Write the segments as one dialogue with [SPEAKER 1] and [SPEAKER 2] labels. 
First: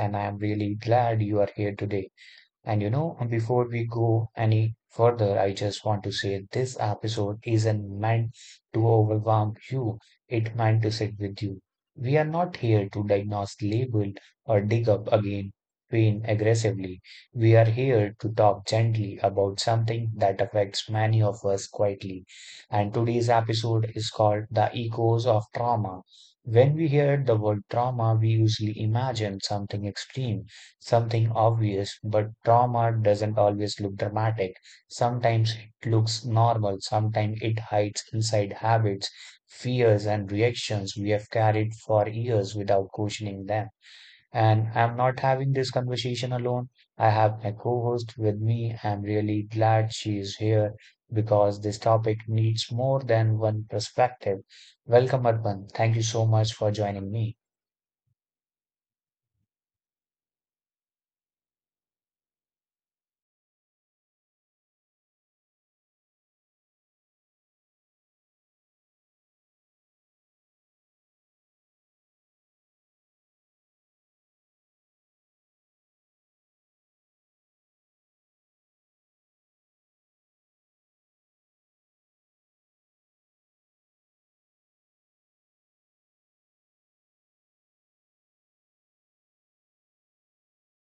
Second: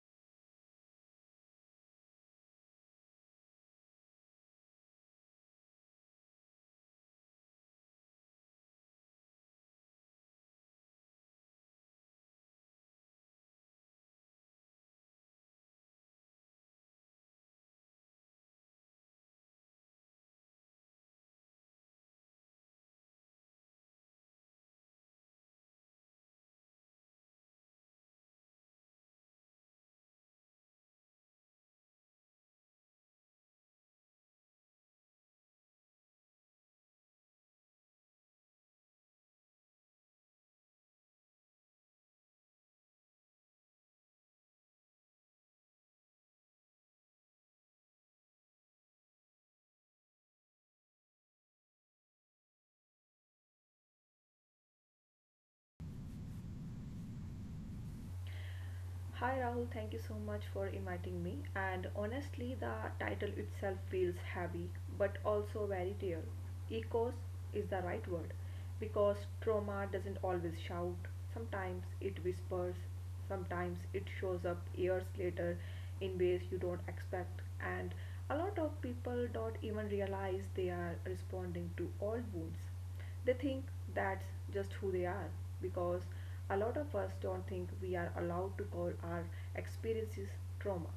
[SPEAKER 1] and I am really glad you are here today. And you know, before we go any further, I just want to say this episode isn't meant to overwhelm you. It meant to sit with you. We are not here to diagnose, label, or dig up again pain aggressively. We are here to talk gently about something that affects many of us quietly. And today's episode is called The Echoes of Trauma. When we hear the word trauma, we usually imagine something extreme something obvious, but trauma doesn't always look dramatic. Sometimes it looks normal, sometimes it hides inside habits, fears, and reactions we have carried for years without questioning them. And I'm not having this conversation alone. I have my co host with me. I'm really glad she is here because this topic needs more than one perspective. Welcome, Arpan. Thank you so much for joining me.
[SPEAKER 2] Hi Rahul, thank you so much for inviting me. And honestly, the title itself feels heavy but also very real. Echoes is the right word because trauma doesn't always shout, sometimes it whispers, sometimes it shows up years later in ways you don't expect. And a lot of people don't even realize they are responding to old wounds. They think that's just who they are because a lot of us don't think we are allowed to call our experiences trauma.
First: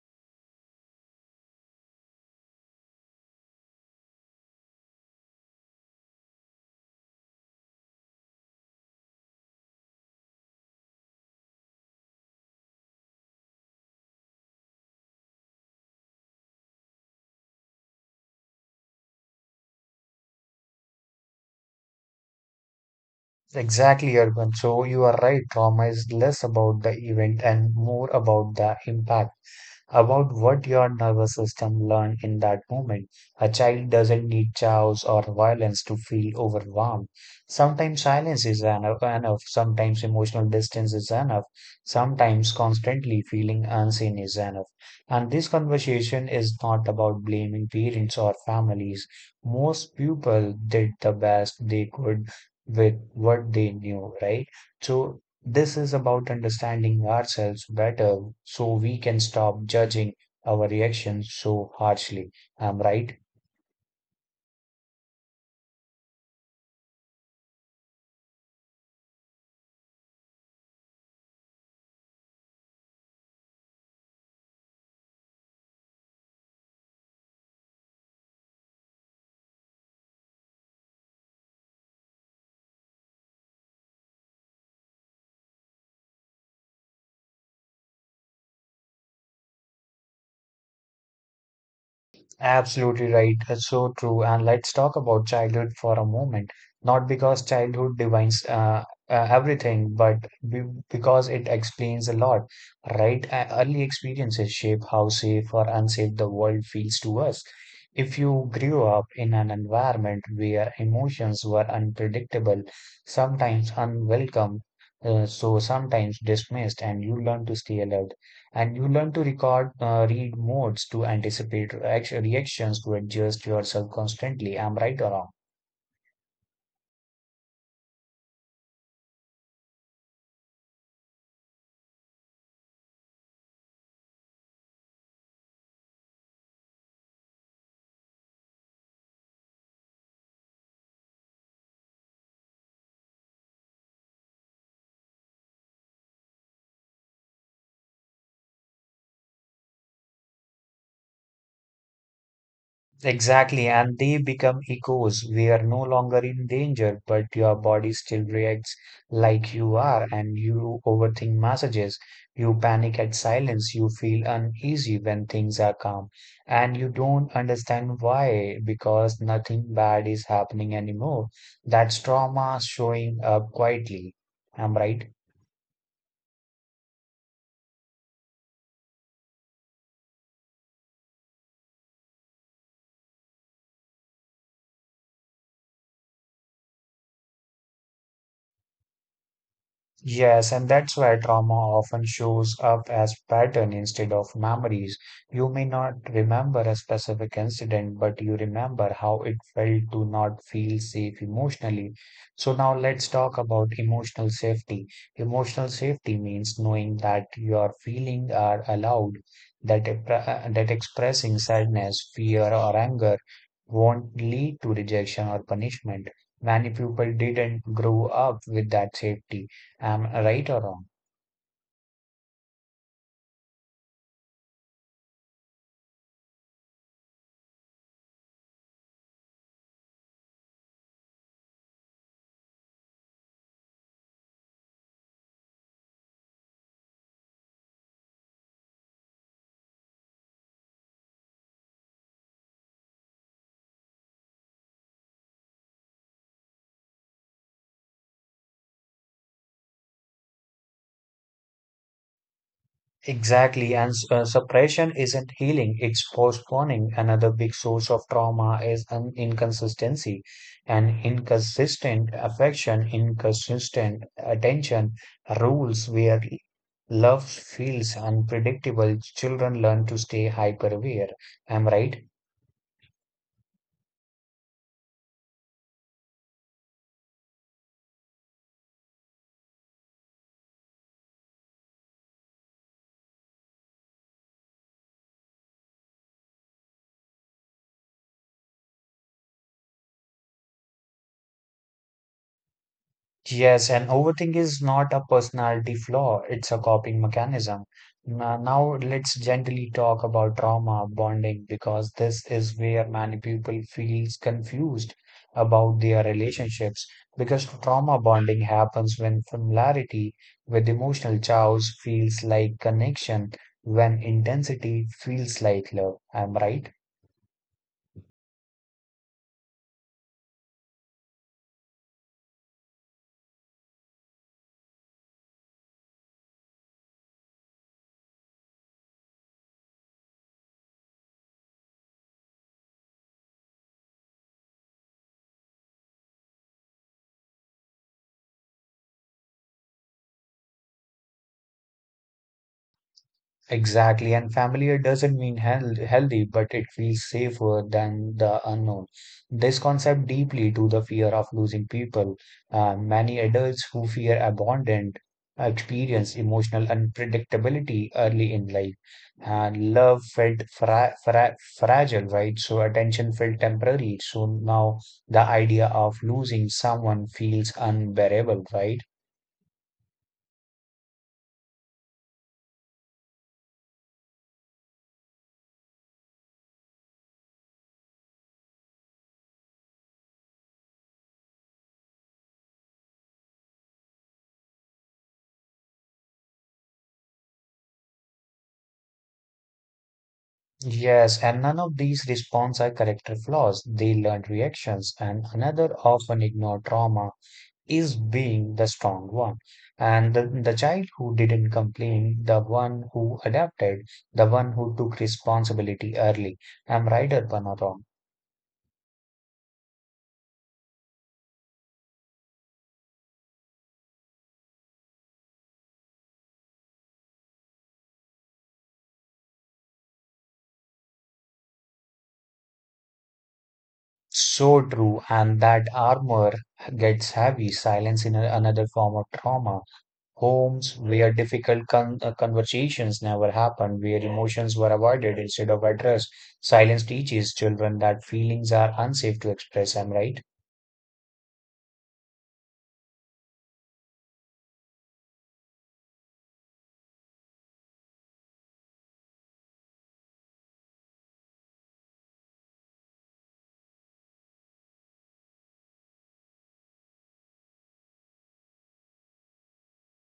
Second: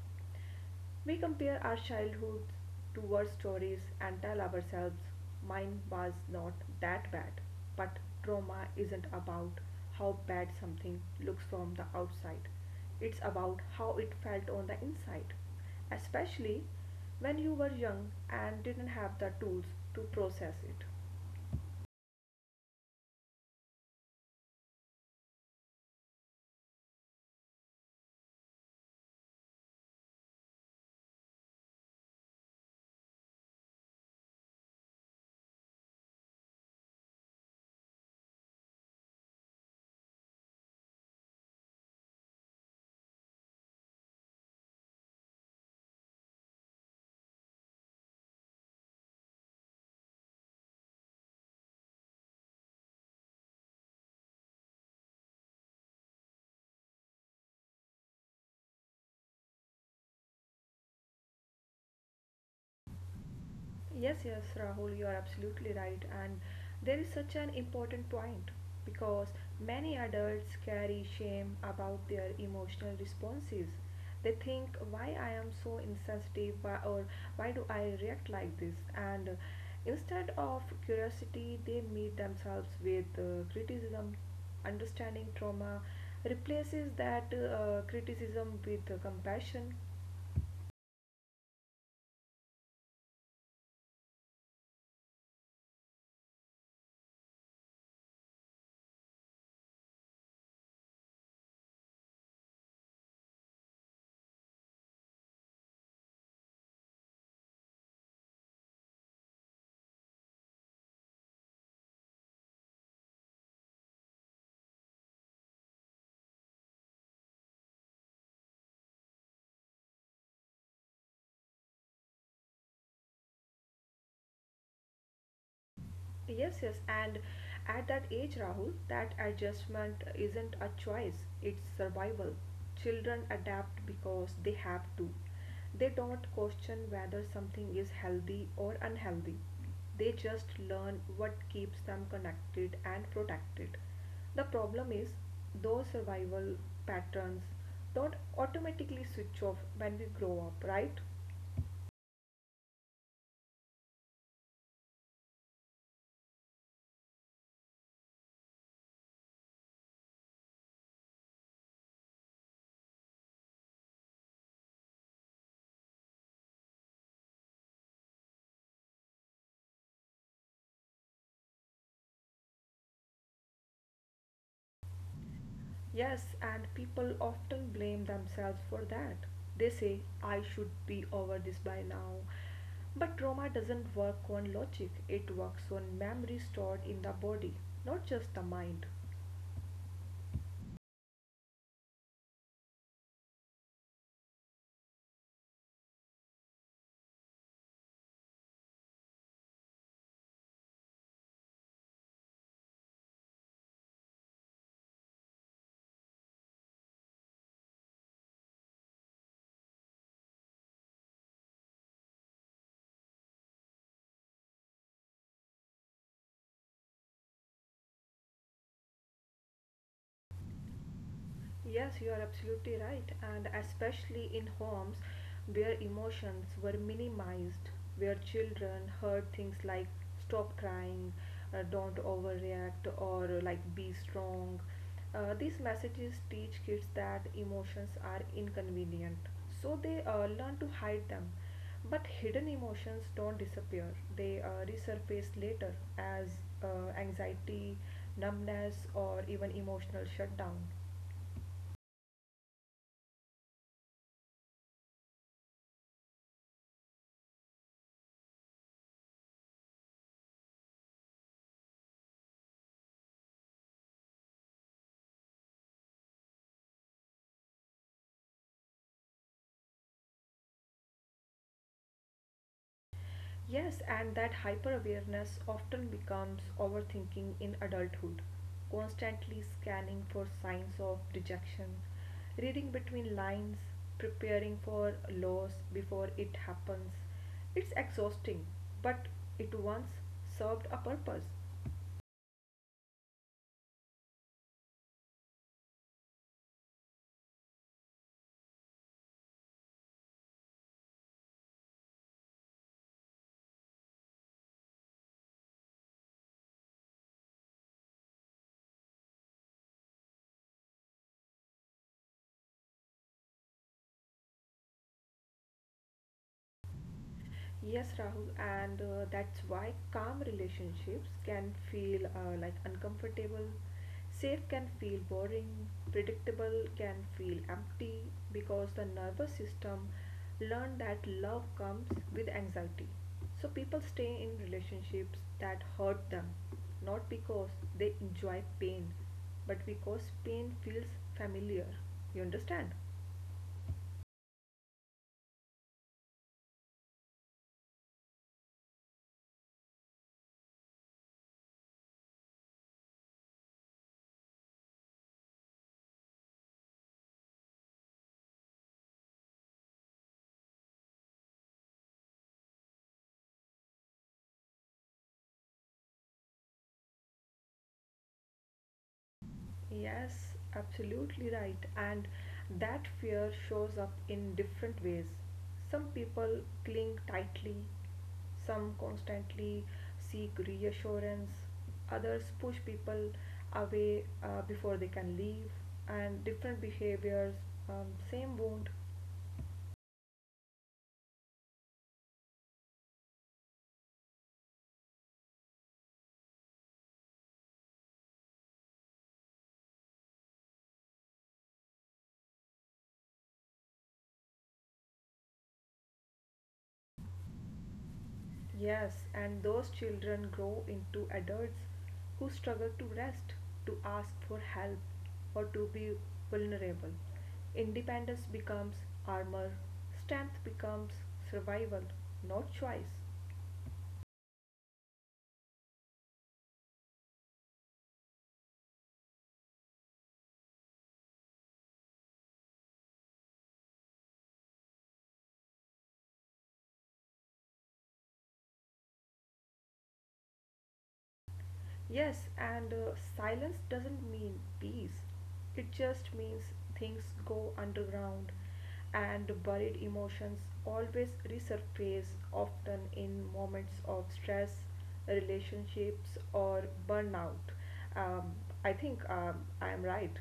[SPEAKER 2] We compare our childhoods to war stories and tell ourselves mine was not that bad. But trauma isn't about how bad something looks from the outside, it's about how it felt on the inside, especially when you were young and didn't have the tools to process it.
[SPEAKER 1] Exactly, Urban. So you are right. Trauma is less about the event and more about the impact about what your nervous system learned in that moment. A child doesn't need chaos or violence to feel overwhelmed. Sometimes silence is enough, sometimes emotional distance is enough, sometimes constantly feeling unseen is enough. And this conversation is not about blaming parents or families. Most people did the best they could with what they knew, right? So this is about understanding ourselves better so we can stop judging our reactions so harshly. I'm right.
[SPEAKER 2] Yes, yes, Rahul, you are absolutely right. And there is such an important point because many adults carry shame about their emotional responses. They think, why I am so insensitive why, or why do I react like this? And Instead of curiosity, they meet themselves with criticism. Understanding trauma replaces that criticism with compassion.
[SPEAKER 1] Absolutely right. It's so true. And let's talk about childhood for a moment. Not because childhood defines everything, but be because it explains a lot, right? Early experiences shape how safe or unsafe the world feels to us. If you grew up in an environment where emotions were unpredictable, sometimes unwelcome, so sometimes dismissed, and you learn to stay alert and you learn to record, read modes to anticipate reactions to adjust yourself constantly. I'm right or wrong?
[SPEAKER 2] Yes, yes, and at that age, Rahul, that adjustment isn't a choice, it's survival. Children adapt because they have to. They don't question whether something is healthy or unhealthy. They just learn what keeps them connected and protected. The problem is, those survival patterns don't automatically switch off when we grow up, right?
[SPEAKER 1] Exactly, and they become echoes. We are no longer in danger, but your body still reacts like you are, and you overthink messages. You panic at silence. You feel uneasy when things are calm, and you don't understand why, because nothing bad is happening anymore. That's trauma showing up quietly. Am I right?
[SPEAKER 2] Yes, and people often blame themselves for that. They say, I should be over this by now. But trauma doesn't work on logic, it works on memory stored in the body, not just the mind.
[SPEAKER 1] Yes, and that's why trauma often shows up as pattern instead of memories. You may not remember a specific incident, but you remember how it felt to not feel safe emotionally. So now let's talk about emotional safety. Emotional safety means knowing that your feelings are allowed, that expressing sadness, fear, or anger won't lead to rejection or punishment. Many people didn't grow up with that safety. Am I right or wrong?
[SPEAKER 2] Yes, you are absolutely right, and especially in homes where emotions were minimized, where children heard things like stop crying, don't overreact, or like be strong. These messages teach kids that emotions are inconvenient, so they learn to hide them. But hidden emotions don't disappear, they resurface later as anxiety, numbness, or even emotional shutdown.
[SPEAKER 1] Exactly. And suppression isn't healing, it's postponing. Another big source of trauma is an inconsistency and inconsistent affection, inconsistent attention, rules where love feels unpredictable. Children learn to stay hyper aware. Am I right?
[SPEAKER 2] Yes, and that hyper awareness often becomes overthinking in adulthood, constantly scanning for signs of rejection, reading between lines, preparing for loss before it happens. It's exhausting, but it once served a purpose.
[SPEAKER 1] Yes, and overthink is not a personality flaw, it's a coping mechanism. Now, let's gently talk about trauma bonding because this is where many people feels confused about their relationships because trauma bonding happens when familiarity with emotional chows feels like connection, when intensity feels like love. Am I right?
[SPEAKER 2] Yes, Rahul, and that's why calm relationships can feel like uncomfortable, safe can feel boring, predictable can feel empty because the nervous system learned that love comes with anxiety. So people stay in relationships that hurt them, not because they enjoy pain, but because pain feels familiar. You understand?
[SPEAKER 1] Exactly, and familiar doesn't mean healthy, but it feels safer than the unknown. This concept deeply to the fear of losing people. Many adults who fear abandonment experience emotional unpredictability early in life, and love felt fragile, right? So attention felt temporary. So now the idea of losing someone feels unbearable, right?
[SPEAKER 2] Yes, absolutely right. And that fear shows up in different ways. Some people cling tightly, some constantly seek reassurance, others push people away before they can leave, and different behaviors, same wound.
[SPEAKER 1] Yes, and none of these response are character flaws. They learned reactions, and another often ignored trauma is being the strong one. And the child who didn't complain, the one who adapted, the one who took responsibility early. Am right, Urbana wrong.
[SPEAKER 2] Yes, and those children grow into adults who struggle to rest, to ask for help, or to be vulnerable. Independence becomes armor, strength becomes survival, not choice.
[SPEAKER 1] So true, and that armor gets heavy, silence in another form of trauma. Homes where difficult conversations never happened, where emotions were avoided instead of addressed. Silence teaches children that feelings are unsafe to express. I'm right.
[SPEAKER 2] Yes, and silence doesn't mean peace. It just means things go underground and buried emotions always resurface, often in moments of stress, relationships, or burnout. Um, I think I am right.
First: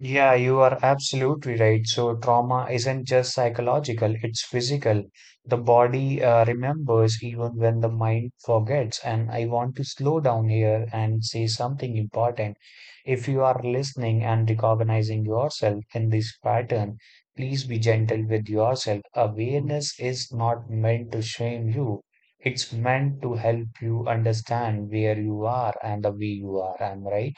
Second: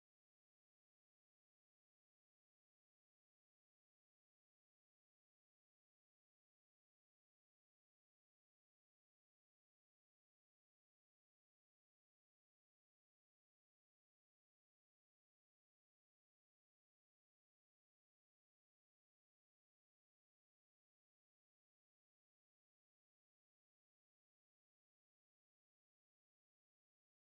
[SPEAKER 1] Yeah, you are absolutely right. So, trauma isn't just psychological, it's physical. The body remembers even when the mind forgets. And I want to slow down here and say something important. If you are listening and recognizing yourself in this pattern, please be gentle with yourself. Awareness is not meant to shame you, it's meant to help you understand where you are and the way you are. I'm right.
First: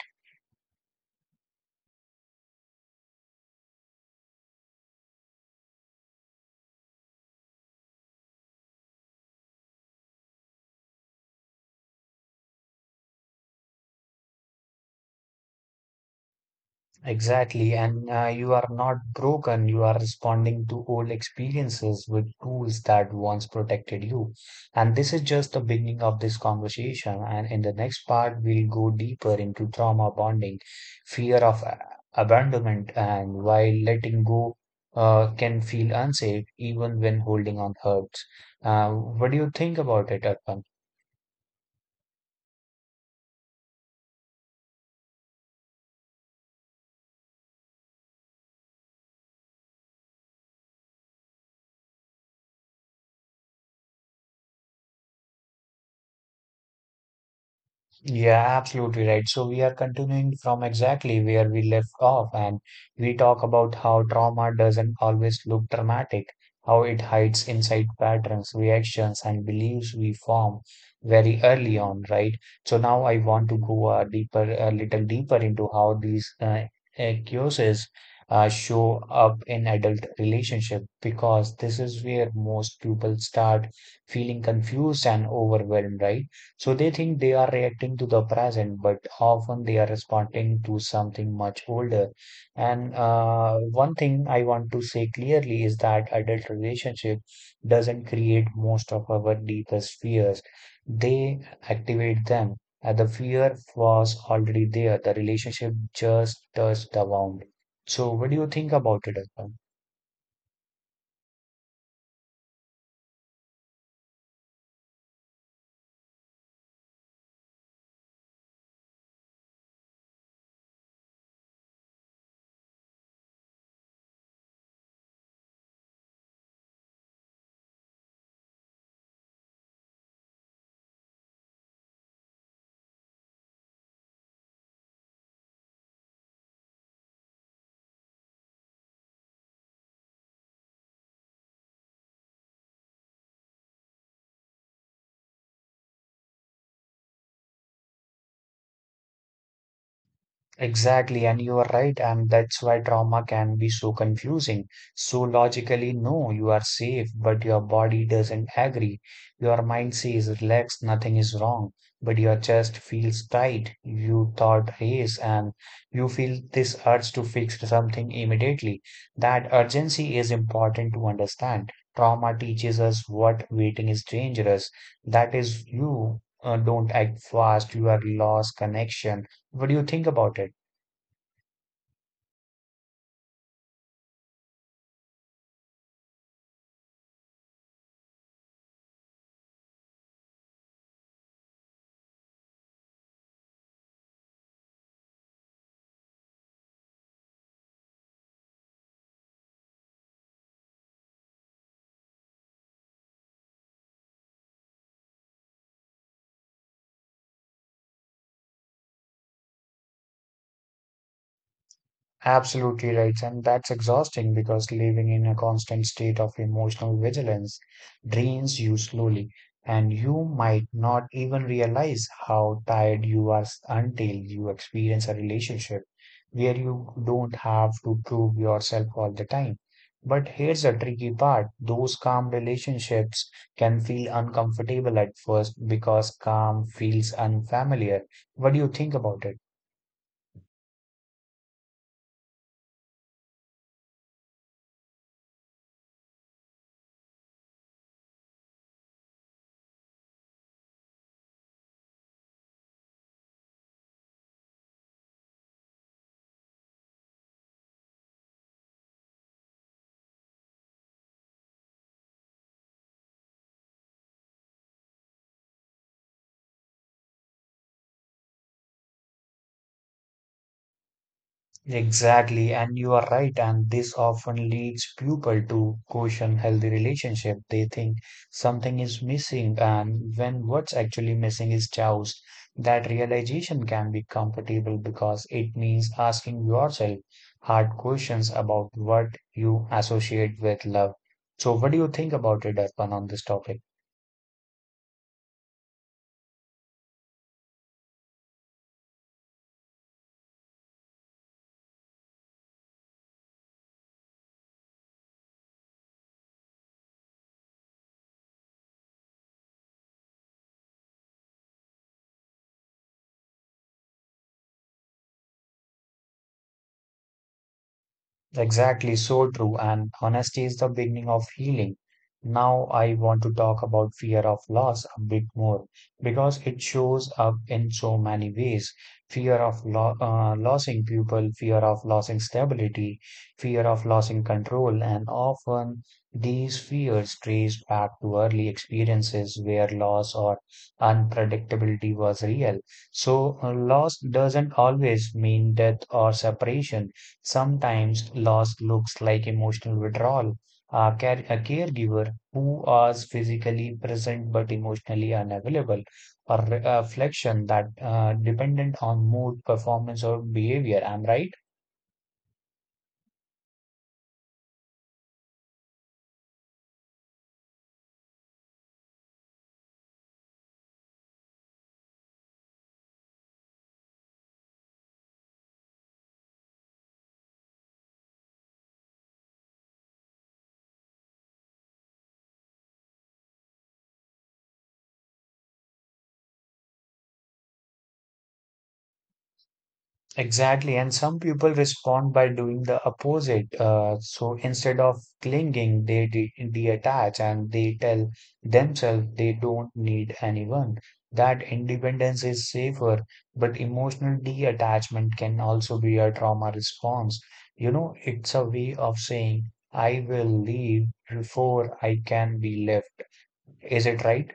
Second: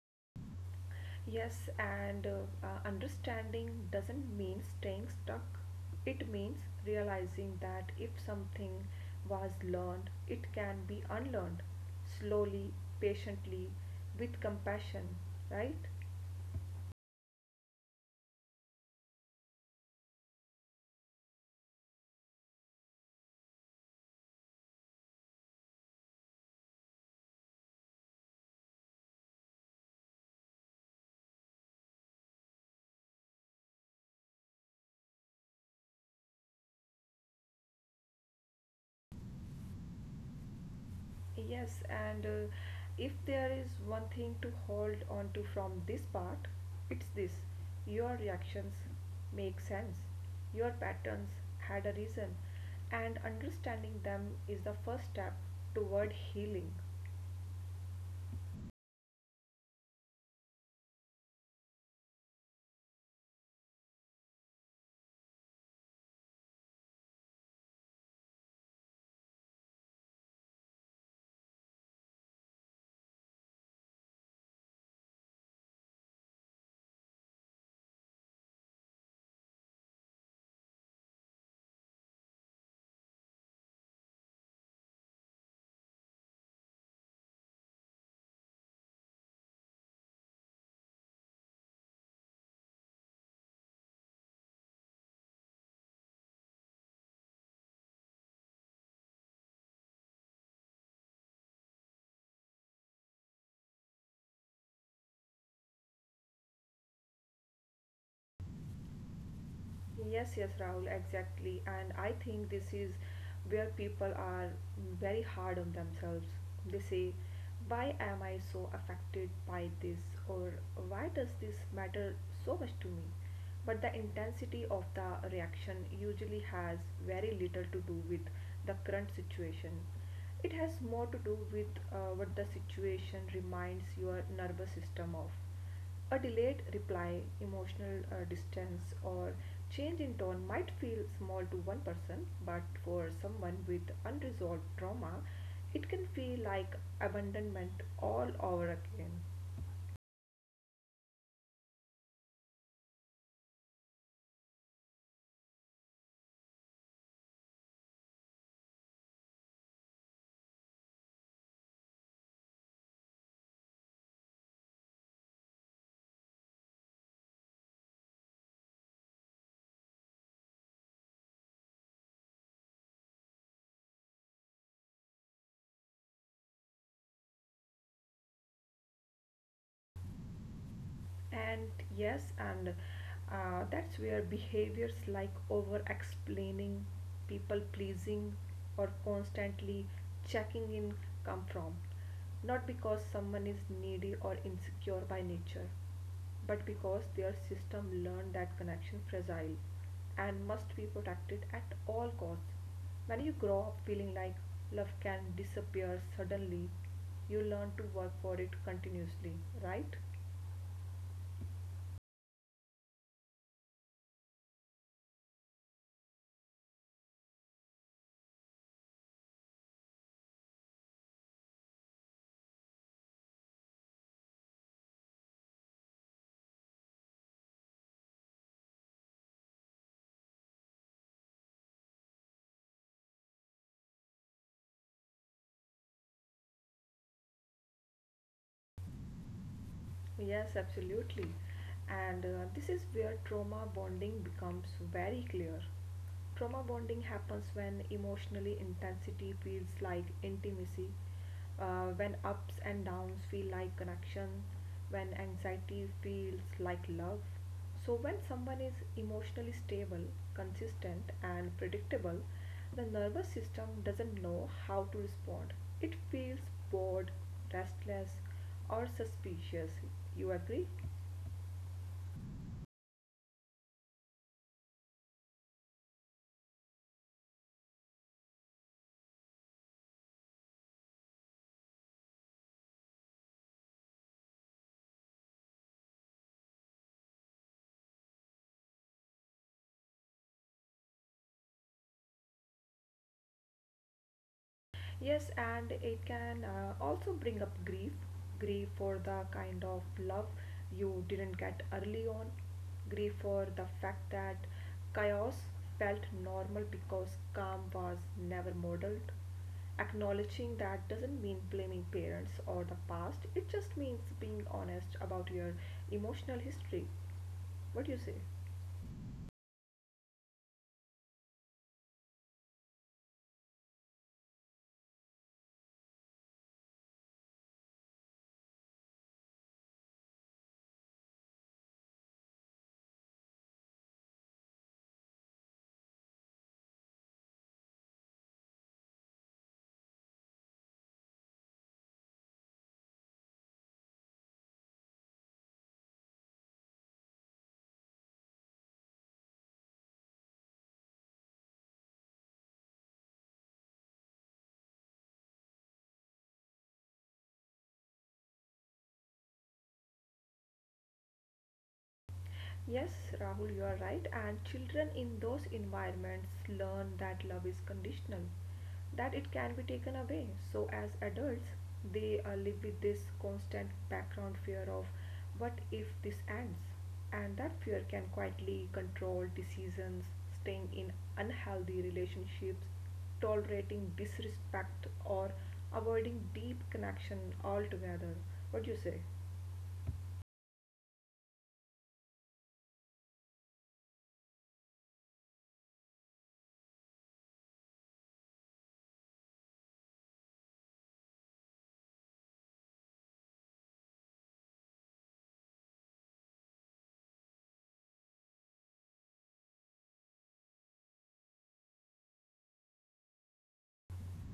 [SPEAKER 2] Yes, and understanding doesn't mean staying stuck. It means realizing that if something was learned, it can be unlearned slowly, patiently, with compassion, right?
[SPEAKER 1] Exactly, and you are not broken. You are responding to old experiences with tools that once protected you. And this is just the beginning of this conversation. And in the next part, we'll go deeper into trauma bonding, fear of a- abandonment, and why letting go can feel unsafe even when holding on hurts. What do you think about it, Arpan?
[SPEAKER 2] Yes, and if there is one thing to hold on to from this part, it's this. Your reactions make sense. Your patterns had a reason, and understanding them is the first step toward healing.
[SPEAKER 1] Yeah, absolutely right. So we are continuing from exactly where we left off, and we talk about how trauma doesn't always look dramatic, how it hides inside patterns, reactions, and beliefs we form very early on, right? So now I want to go a little deeper into how these accuses show up in adult relationship, because this is where most people start feeling confused and overwhelmed, right? So they think they are reacting to the present, but often they are responding to something much older. And one thing I want to say clearly is that adult relationship doesn't create most of our deepest fears. They activate them. The fear was already there. The relationship just touched the wound. So what do you think about it, Arpan?
[SPEAKER 2] Yes, yes, Rahul, exactly. And I think this is where people are very hard on themselves. They say, why am I so affected by this? Or why does this matter so much to me? But the intensity of the reaction usually has very little to do with the current situation. It has more to do with what the situation reminds your nervous system of. A delayed reply, emotional distance, or change in tone might feel small to one person, but for someone with unresolved trauma, it can feel like abandonment all over again.
[SPEAKER 1] Exactly, and you are right, and that's why trauma can be so confusing. So logically, no, you are safe, but your body doesn't agree. Your mind says relax, nothing is wrong, but your chest feels tight. You thought race, and you feel this urge to fix something immediately. That urgency is important to understand. Trauma teaches us what waiting is dangerous. That is, you don't act fast, you are lost connection. What do you think about it?
[SPEAKER 2] And yes, and that's where behaviors like over explaining, people pleasing, or constantly checking in come from. Not because someone is needy or insecure by nature, but because their system learned that connection fragile and must be protected at all costs. When you grow up feeling like love can disappear suddenly, you learn to work for it continuously, right?
[SPEAKER 1] Absolutely right. And that's exhausting because living in a constant state of emotional vigilance drains you slowly, and you might not even realize how tired you are until you experience a relationship where you don't have to prove yourself all the time. But here's the tricky part. Those calm relationships can feel uncomfortable at first because calm feels unfamiliar. What do you think about it?
[SPEAKER 2] Yes, absolutely. And this is where trauma bonding becomes very clear. Trauma bonding happens when emotionally intensity feels like intimacy, when ups and downs feel like connection, when anxiety feels like love, so, when someone is emotionally stable, consistent, and predictable, the nervous system doesn't know how to respond. It feels bored, restless, or suspicious. You agree?
[SPEAKER 1] Exactly, and you are right, and this often leads people to question healthy relationship. They think something is missing, and when what's actually missing is chows. That realization can be comfortable because it means asking yourself hard questions about what you associate with love. So, what do you think about it, Arpan, on this topic?
[SPEAKER 2] Yes, and it can also bring up grief grief for the kind of love you didn't get early on, grief for the fact that chaos felt normal because calm was never modeled. Acknowledging that doesn't mean blaming parents or the past, it just means being honest about your emotional history. What do you say?
[SPEAKER 1] Exactly, so true. And honesty is the beginning of healing. Now, I want to talk about fear of loss a bit more because it shows up in so many ways. Fear of lo losing people, fear of losing stability, fear of losing control, and often these fears trace back to early experiences where loss or unpredictability was real. So, loss doesn't always mean death or separation. Sometimes loss looks like emotional withdrawal, a caregiver who is physically present but emotionally unavailable, a reflection that dependent on mood, performance, or behavior. Am I right?
[SPEAKER 2] Yes, Rahul, you are right. And children in those environments learn that love is conditional, that it can be taken away. So, as adults, they live with this constant background fear of what if this ends? And that fear can quietly control decisions, staying in unhealthy relationships, tolerating disrespect, or avoiding deep connection altogether. What do you say?
[SPEAKER 1] Exactly, and some people respond by doing the opposite. So instead of clinging, they de detach and they tell themselves they don't need anyone. That independence is safer, but emotional detachment can also be a trauma response. You know, it's a way of saying, I will leave before I can be left. Is it right?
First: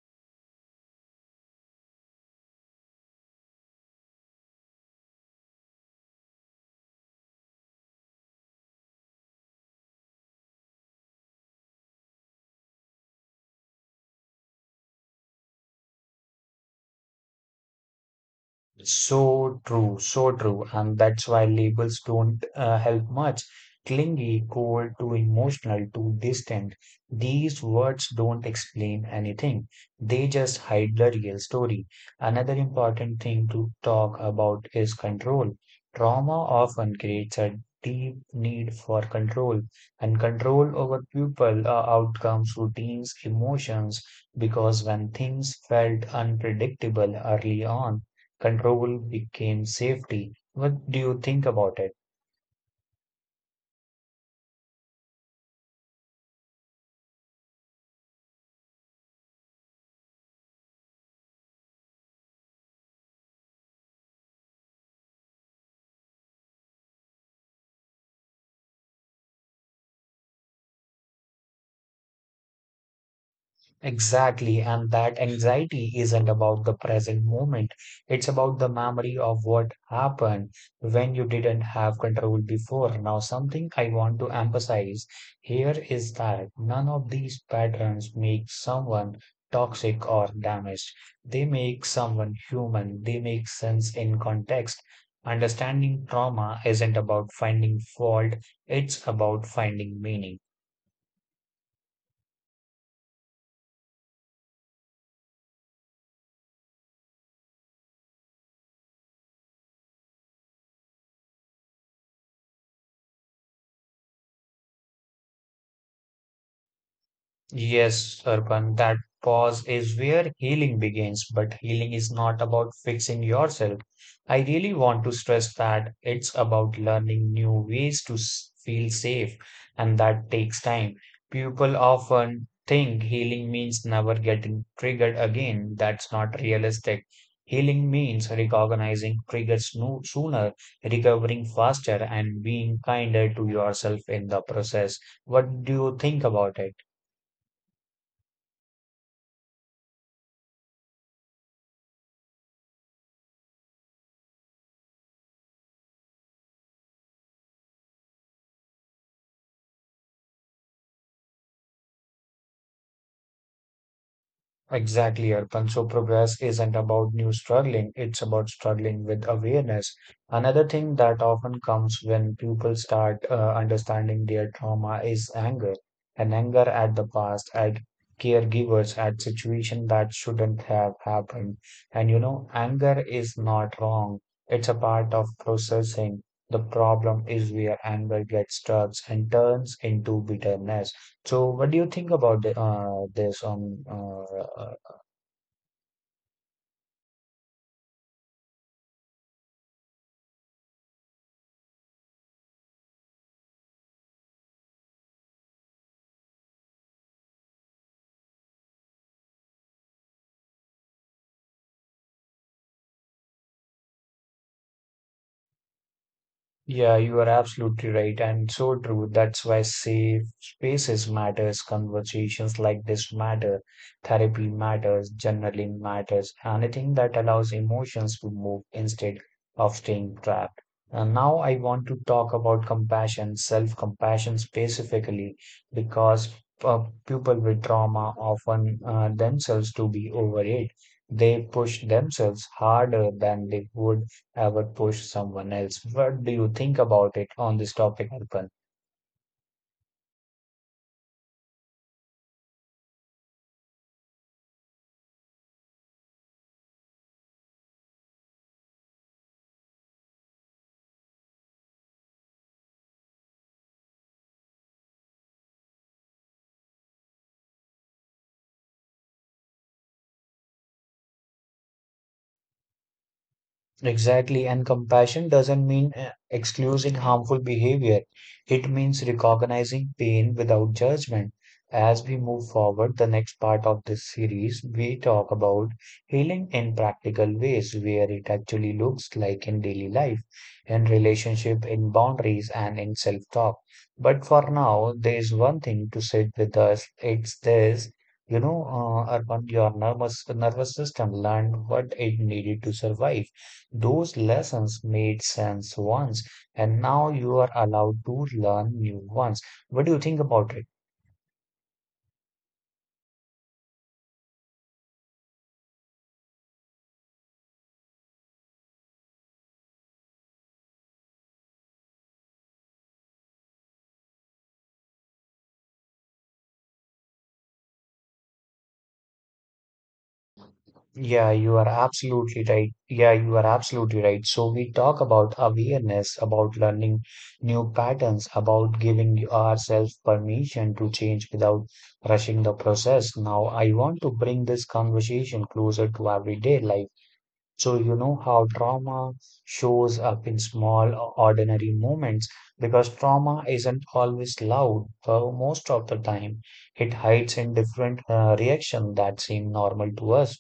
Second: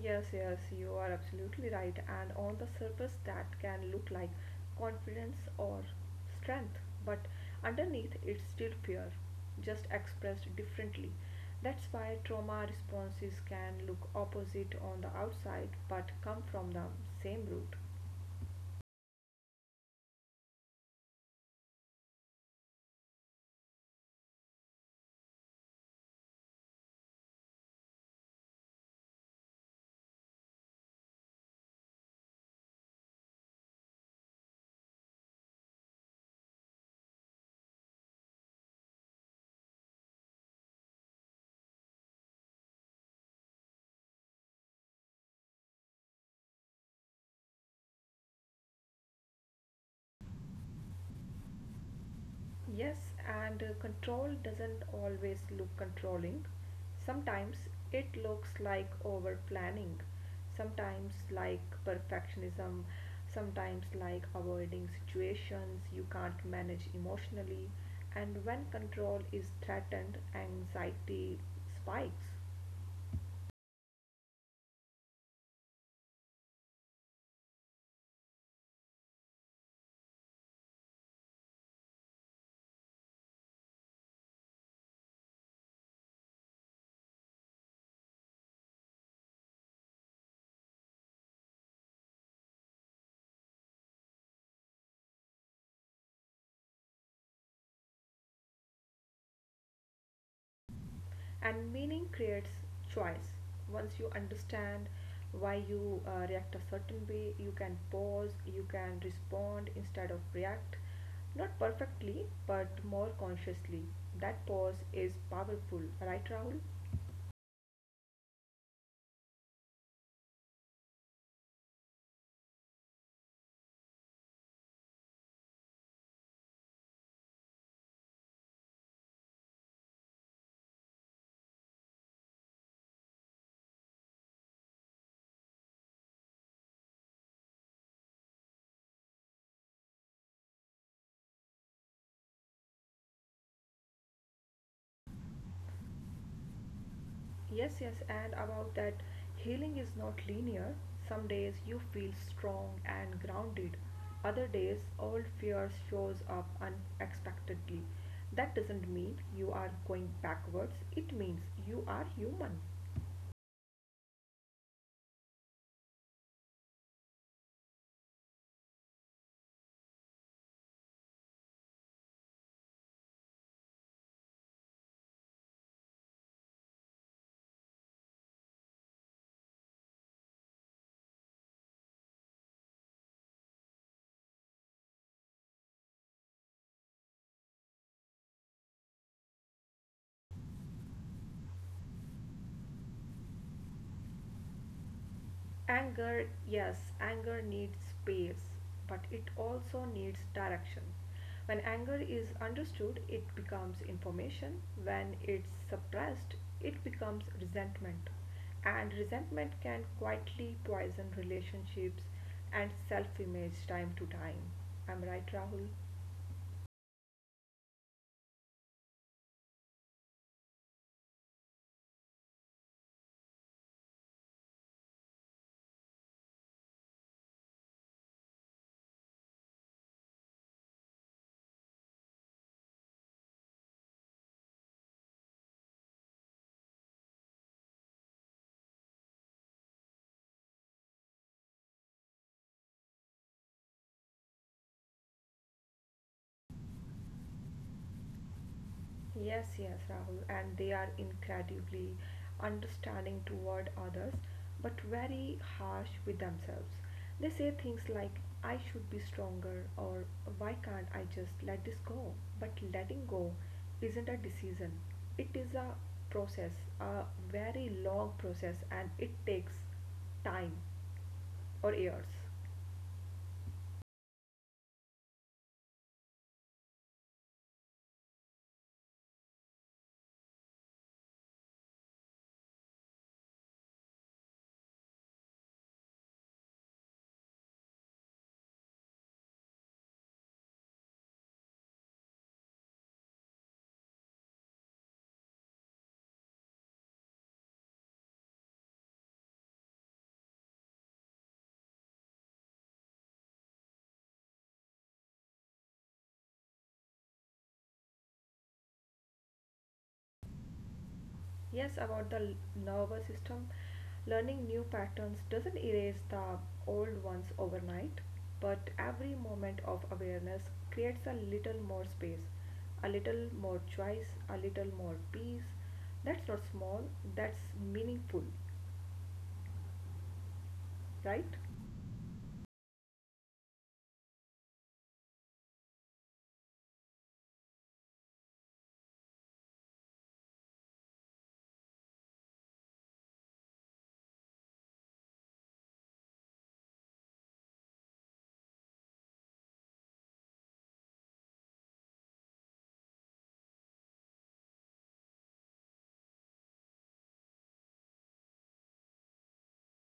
[SPEAKER 2] Yes, yes, you are absolutely right. And on the surface, that can look like confidence or strength, but underneath, it's still fear, just expressed differently. That's why trauma responses can look opposite on the outside but come from the same root.
[SPEAKER 1] So true, so true. And that's why labels don't help much. Clingy, cold, too emotional, too distant. These words don't explain anything. They just hide the real story. Another important thing to talk about is control. Trauma often creates a deep need for control and control over people, outcomes, routines, emotions, because when things felt unpredictable early on, control became safety. What do you think about it?
[SPEAKER 2] Yes, and control doesn't always look controlling. Sometimes it looks like over planning, sometimes like perfectionism, sometimes like avoiding situations you can't manage emotionally. And when control is threatened, anxiety spikes.
[SPEAKER 1] Exactly, and that anxiety isn't about the present moment. It's about the memory of what happened when you didn't have control before. Now, something I want to emphasize here is that none of these patterns make someone toxic or damaged. They make someone human, they make sense in context. Understanding trauma isn't about finding fault, it's about finding meaning.
[SPEAKER 2] And meaning creates choice. Once you understand why you react a certain way, you can pause, you can respond instead of react, not perfectly but more consciously. That pause is powerful, right, Rahul?
[SPEAKER 1] Yes, Sarpan, that pause is where healing begins, but healing is not about fixing yourself. I really want to stress that it's about learning new ways to feel safe, and that takes time. People often think healing means never getting triggered again. That's not realistic. Healing means recognizing triggers no sooner, recovering faster, and being kinder to yourself in the process. What do you think about it?
[SPEAKER 2] Yes, yes, and about that, healing is not linear. Some days you feel strong and grounded. Other days, old fears shows up unexpectedly. That doesn't mean you are going backwards. It means you are human.
[SPEAKER 1] Exactly, Arpan. So progress isn't about new struggling, it's about struggling with awareness. Another thing that often comes when people start understanding their trauma is anger, and anger at the past, at caregivers, at situation that shouldn't have happened. And you know, anger is not wrong. It's a part of processing. The problem is where anger gets stuck and turns into bitterness. So, what do you think about the, this on
[SPEAKER 2] Anger, yes, anger needs space, but it also needs direction. When anger is understood, it becomes information. When it's suppressed, it becomes resentment. And resentment can quietly poison relationships and self image time to time. I'm right, Rahul.
[SPEAKER 1] Yeah, you are absolutely right, and so true. That's why safe spaces matters, conversations like this matter, therapy matters, journaling matters, anything that allows emotions to move instead of staying trapped. And now I want to talk about compassion, self-compassion specifically, because people with trauma often themselves to be over it. They push themselves harder than they would ever push someone else. What do you think about it on this topic, Arpan?
[SPEAKER 2] Yes, yes, Rahul, and they are incredibly understanding toward others, but very harsh with themselves. They say things like, I should be stronger, or why can't I just let this go? But letting go isn't a decision, it is a process, a very long process, and it takes time or years.
[SPEAKER 1] Exactly, and compassion doesn't mean excusing harmful behavior. It means recognizing pain without judgment. As we move forward, the next part of this series, we talk about healing in practical ways where it actually looks like in daily life, in relationship, in boundaries, and in self talk. But for now, there is one thing to sit with us it's this. You know, Arpan, your nervous system learned what it needed to survive those lessons made sense once, and now you are allowed to learn new ones. What do you think about it?
[SPEAKER 2] Yes, about the nervous system, learning new patterns doesn't erase the old ones overnight, but every moment of awareness creates a little more space, a little more choice, a little more peace. That's not small, that's meaningful,
[SPEAKER 1] Yeah, you
[SPEAKER 2] right?
[SPEAKER 1] are absolutely right. Yeah, you are absolutely right. So we talk about awareness, about learning new patterns, about giving ourselves permission to change without rushing the process. Now, I want to bring this conversation closer to everyday life. So you know how trauma shows up in small, ordinary moments because trauma isn't always loud. Most of the time, it hides in different reaction that seem normal to us.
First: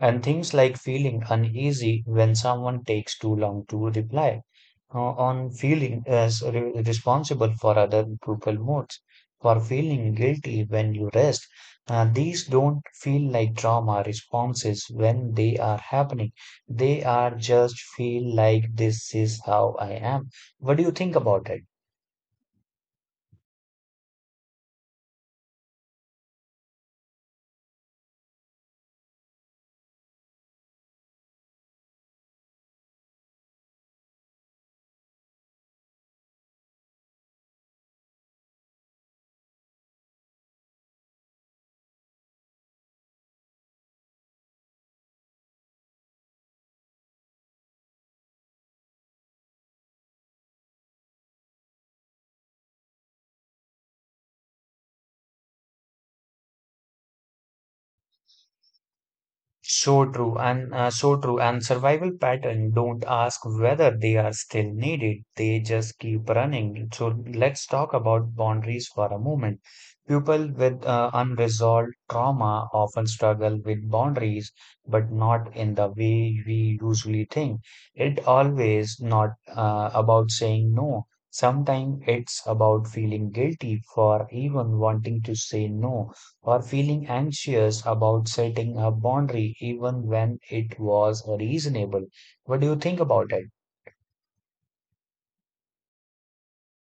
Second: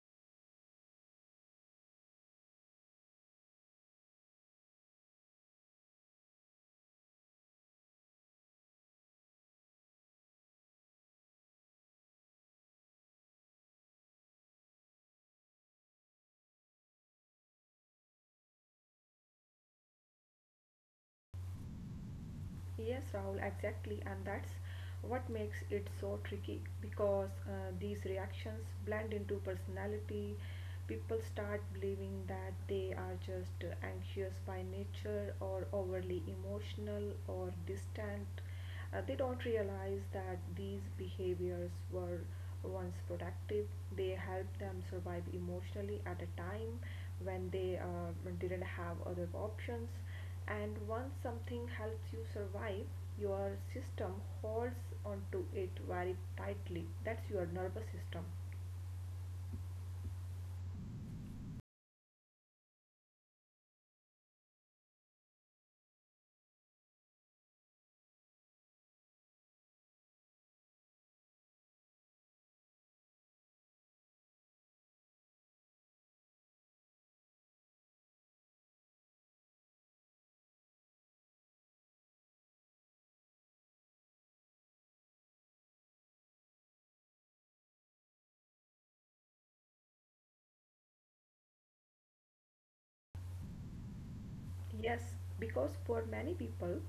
[SPEAKER 1] And things like feeling uneasy when someone takes too long to reply, uh, on feeling as responsible for other people moods, for feeling guilty when you rest. These don't feel like trauma responses when they are happening. They are just feel like this is how I am. What do you think about it?
[SPEAKER 2] Yes, Rahul, exactly, and that's what makes it so tricky because these reactions blend into personality. People start believing that they are just anxious by nature or overly emotional or distant. They don't realize that these behaviors were once protective. They helped them survive emotionally at a time when they didn't have other options, and once something helps you survive, your system holds onto it very tightly. That's your nervous system.
[SPEAKER 1] So true, and so true, and survival pattern don't ask whether they are still needed, they just keep running. So let's talk about boundaries for a moment. People with unresolved trauma often struggle with boundaries, but not in the way we usually think. It always not about saying no, sometimes it's about feeling guilty for even wanting to say no, or feeling anxious about setting a boundary even when it was reasonable. What do you think about it?
[SPEAKER 2] Yes, because for many people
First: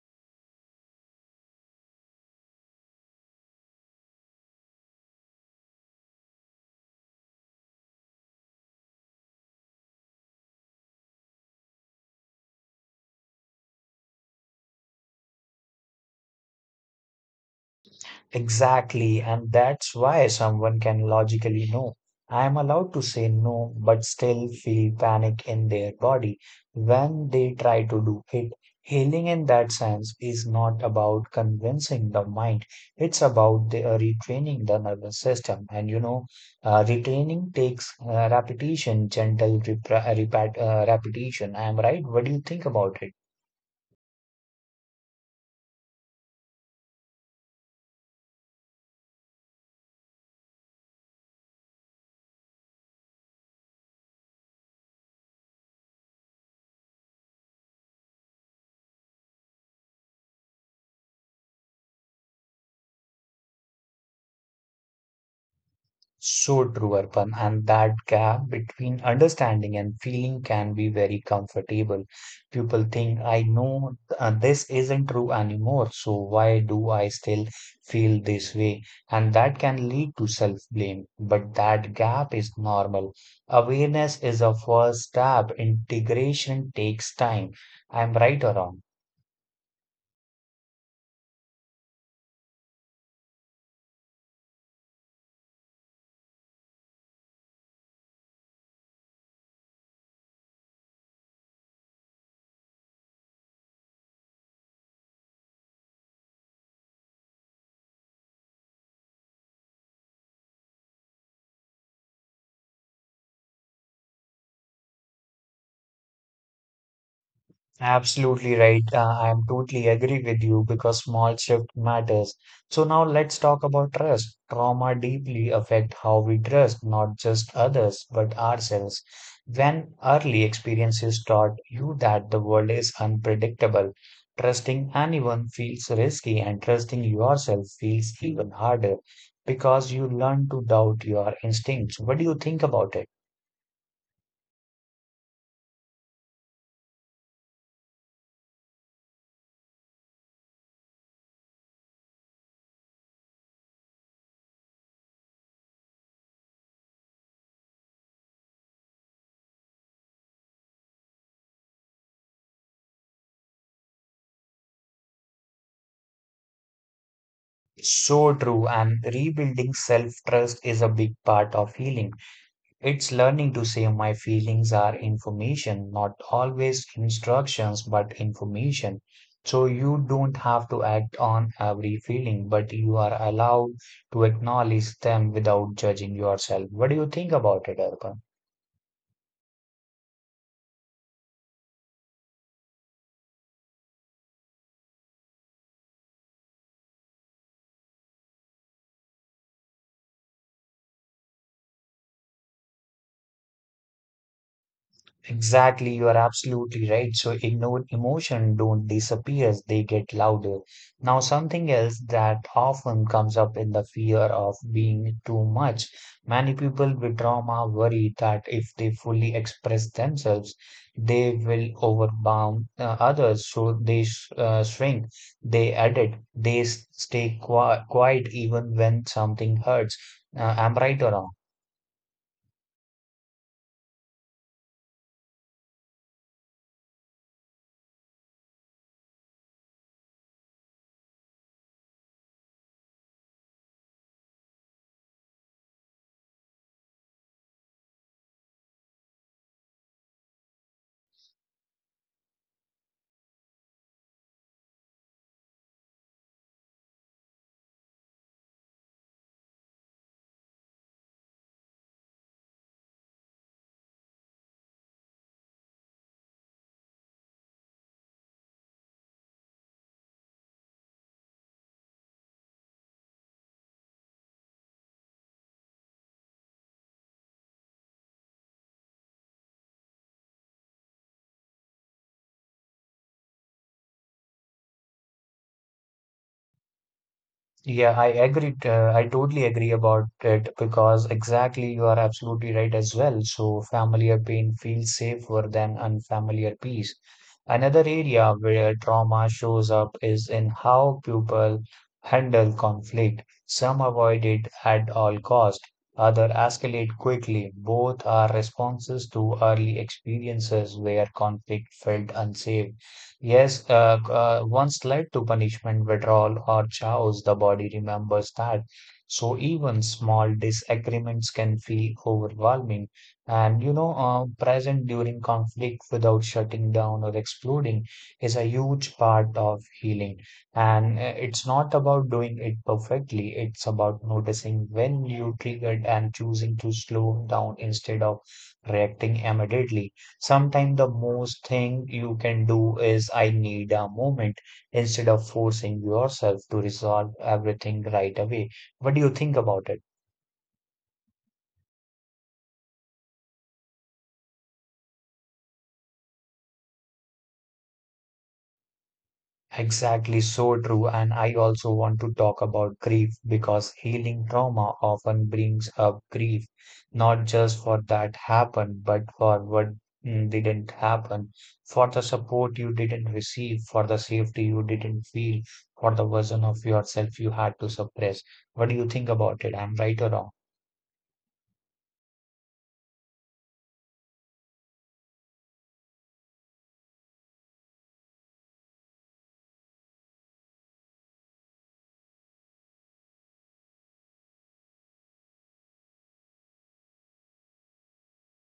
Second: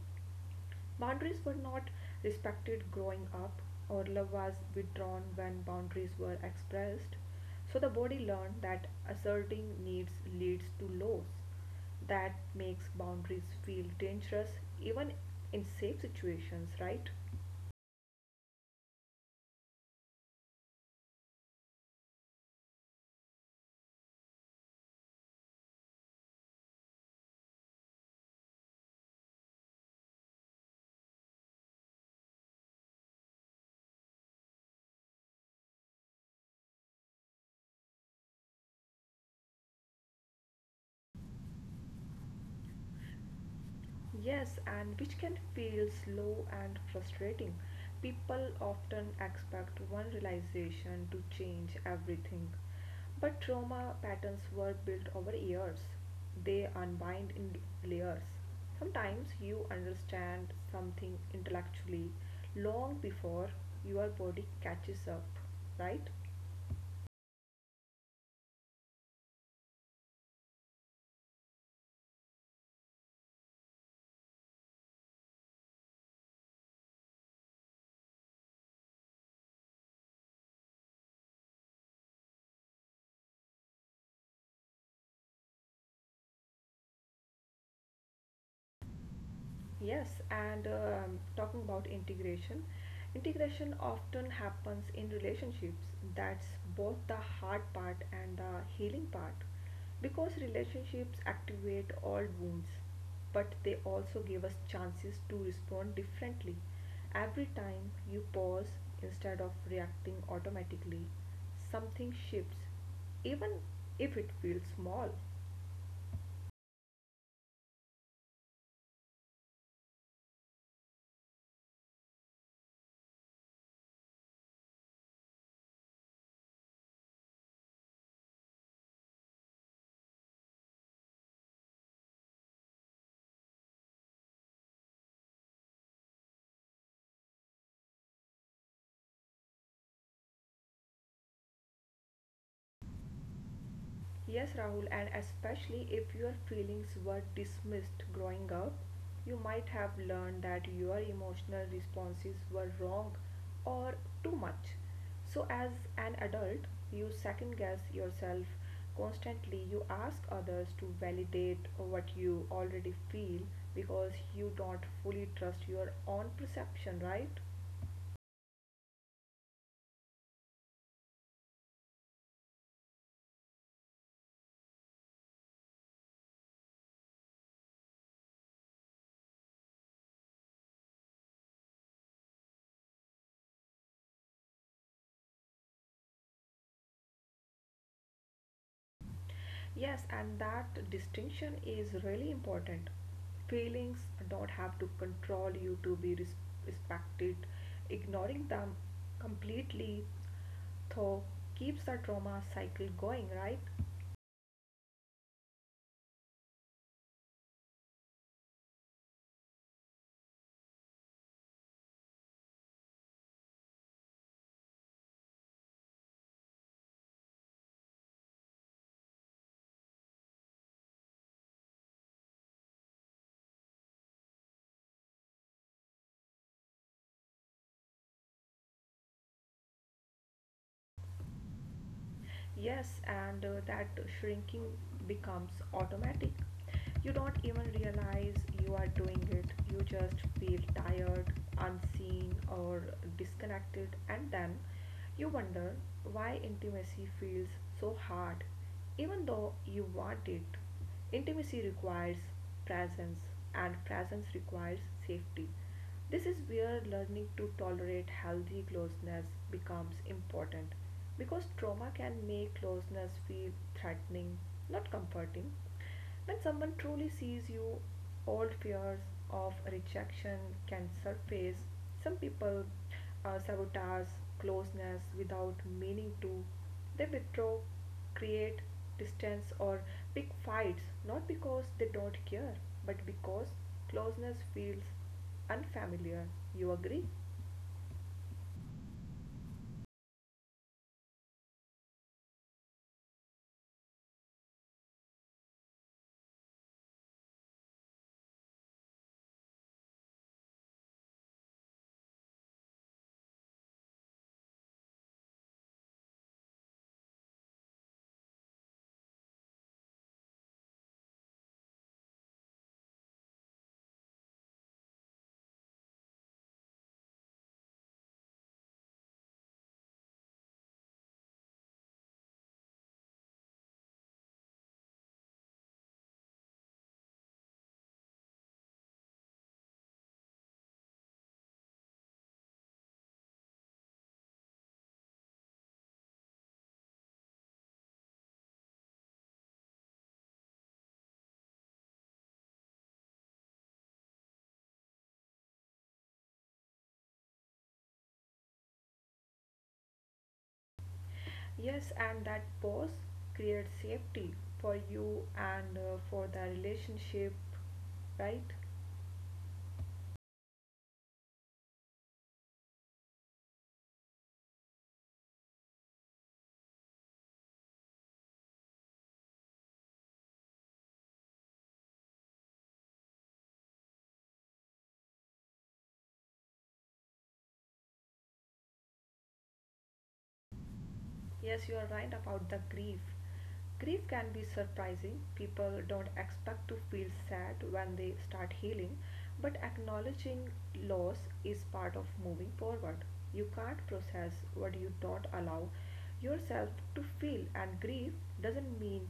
[SPEAKER 2] boundaries were not respected growing up, or love was withdrawn when boundaries were expressed, so the body learned that asserting needs leads to loss. That makes boundaries feel dangerous even in safe situations, right?
[SPEAKER 1] Exactly, and that's why someone can logically know. I am allowed to say no, but still feel panic in their body when they try to do it. Healing in that sense is not about convincing the mind, it's about retraining the nervous system. And you know, retraining takes repetition, gentle repetition. I am right. What do you think about it?
[SPEAKER 2] Yes, and which can feel slow and frustrating. People often expect one realization to change everything. But trauma patterns were built over years. They unbind in layers. Sometimes you understand something intellectually long before your body catches up, right?
[SPEAKER 1] So true, Arpan, and that gap between understanding and feeling can be very comfortable. People think, I know this isn't true anymore, so why do I still feel this way? And that can lead to self-blame, but that gap is normal. Awareness is a first step. Integration takes time. I'm right or wrong?
[SPEAKER 2] Yes, and talking about integration, integration often happens in relationships. That's both the hard part and the healing part because relationships activate all wounds, but they also give us chances to respond differently. Every time you pause instead of reacting automatically, something shifts, even if it feels small.
[SPEAKER 1] Absolutely right. I'm totally agree with you because small shift matters. So now let's talk about trust. Trauma deeply affect how we trust not just others but ourselves. When early experiences taught you that the world is unpredictable, trusting anyone feels risky and trusting yourself feels even harder because you learn to doubt your instincts. What do you think about it?
[SPEAKER 2] Yes, Rahul, and especially if your feelings were dismissed growing up, you might have learned that your emotional responses were wrong or too much. So, as an adult, you second guess yourself constantly. You ask others to validate what you already feel because you don't fully trust your own perception, right?
[SPEAKER 1] So true, and rebuilding self-trust is a big part of healing. It's learning to say my feelings are information, not always instructions, but information. So you don't have to act on every feeling, but you are allowed to acknowledge them without judging yourself. What do you think about it, Arpan?
[SPEAKER 2] Yes, and that distinction is really important. Feelings don't have to control you to be respected. Ignoring them completely, though, keeps the trauma cycle going, right?
[SPEAKER 1] Exactly, you are absolutely right. So ignored emotion don't disappear, they get louder. Now, something else that often comes up in the fear of being too much. Many people with trauma worry that if they fully express themselves, they will overwhelm others, so they sh shrink, they edit, they stay quiet even when something hurts. I'm right or wrong?
[SPEAKER 2] Yes, and that shrinking becomes automatic. You don't even realize you are doing it. You just feel tired, unseen, or disconnected, and then you wonder why intimacy feels so hard, even though you want it. Intimacy requires presence, and presence requires safety. This is where learning to tolerate healthy closeness becomes important because trauma can make closeness feel threatening, not comforting. When someone truly sees you, old fears of rejection can surface. Some people sabotage closeness without meaning to. They withdraw, create distance, or pick fights not because they don't care, but because closeness feels unfamiliar. You agree?
[SPEAKER 1] Yeah, I agree. I totally agree about it because exactly you are absolutely right as well. So, familiar pain feels safer than unfamiliar peace. Another area where trauma shows up is in how people handle conflict. Some avoid it at all cost, other escalate quickly. Both are responses to early experiences where conflict felt unsafe. Yes, once led to punishment, withdrawal, or chaos, the body remembers that. So even small disagreements can feel overwhelming, and, you know, present during conflict without shutting down or exploding is a huge part of healing. And it's not about doing it perfectly. It's about noticing when you triggered and choosing to slow down instead of reacting immediately. Sometimes the most thing you can do is I need a moment instead of forcing yourself to resolve everything right away. What do you think about it?
[SPEAKER 2] Yes, and that pause creates safety for you and for the relationship, right?
[SPEAKER 1] Exactly, so true. And I also want to talk about grief because healing trauma often brings up grief, not just for that happened, but for what didn't happen, for the support you didn't receive, for the safety you didn't feel, for the version of yourself you had to suppress. What do you think about it? I'm right or wrong?
[SPEAKER 2] Yes, you are right about the grief. Grief can be surprising. People don't expect to feel sad when they start healing, but acknowledging loss is part of moving forward. You can't process what you don't allow yourself to feel, and grief doesn't mean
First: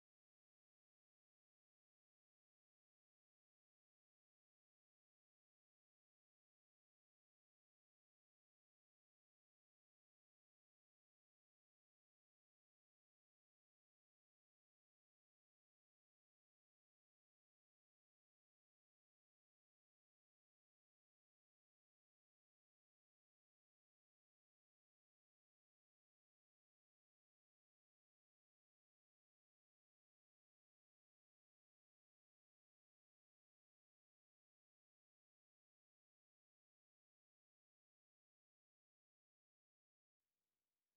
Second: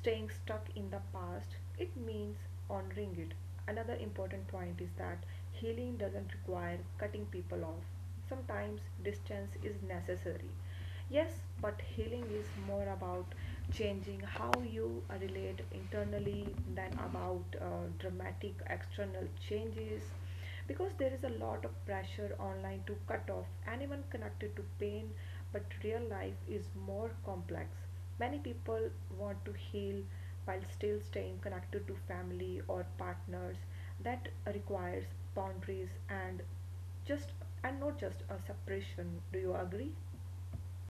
[SPEAKER 2] staying stuck in the past, it means honoring it. Another important point is that healing doesn't require cutting people off. Sometimes distance is necessary. Yes, but healing is more about changing how you relate internally than about dramatic external changes, because there is a lot of pressure online to cut off anyone connected to pain, but real life is more complex. Many people want to heal while still staying connected to family or partners. That requires boundaries, and just, and not just a separation. Do you agree?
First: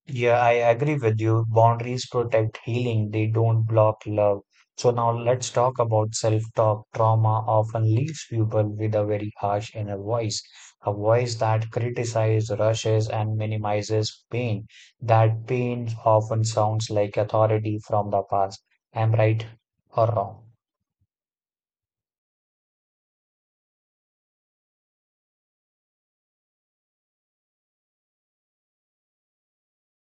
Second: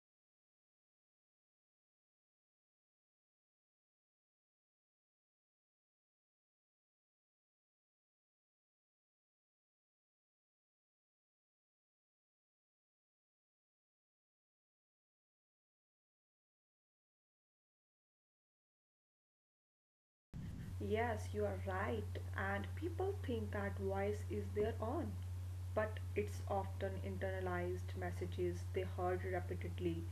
[SPEAKER 1] Yeah, I agree with you. Boundaries protect healing, they don't block love. So now let's talk about self-talk. Trauma often leaves people with a very harsh inner voice, a voice that criticizes, rushes, and minimizes pain. That pain often sounds like authority from the past. Am I right or wrong?
[SPEAKER 2] Yes, you are right, and people think that voice is their own, but it's often internalized messages they heard repeatedly.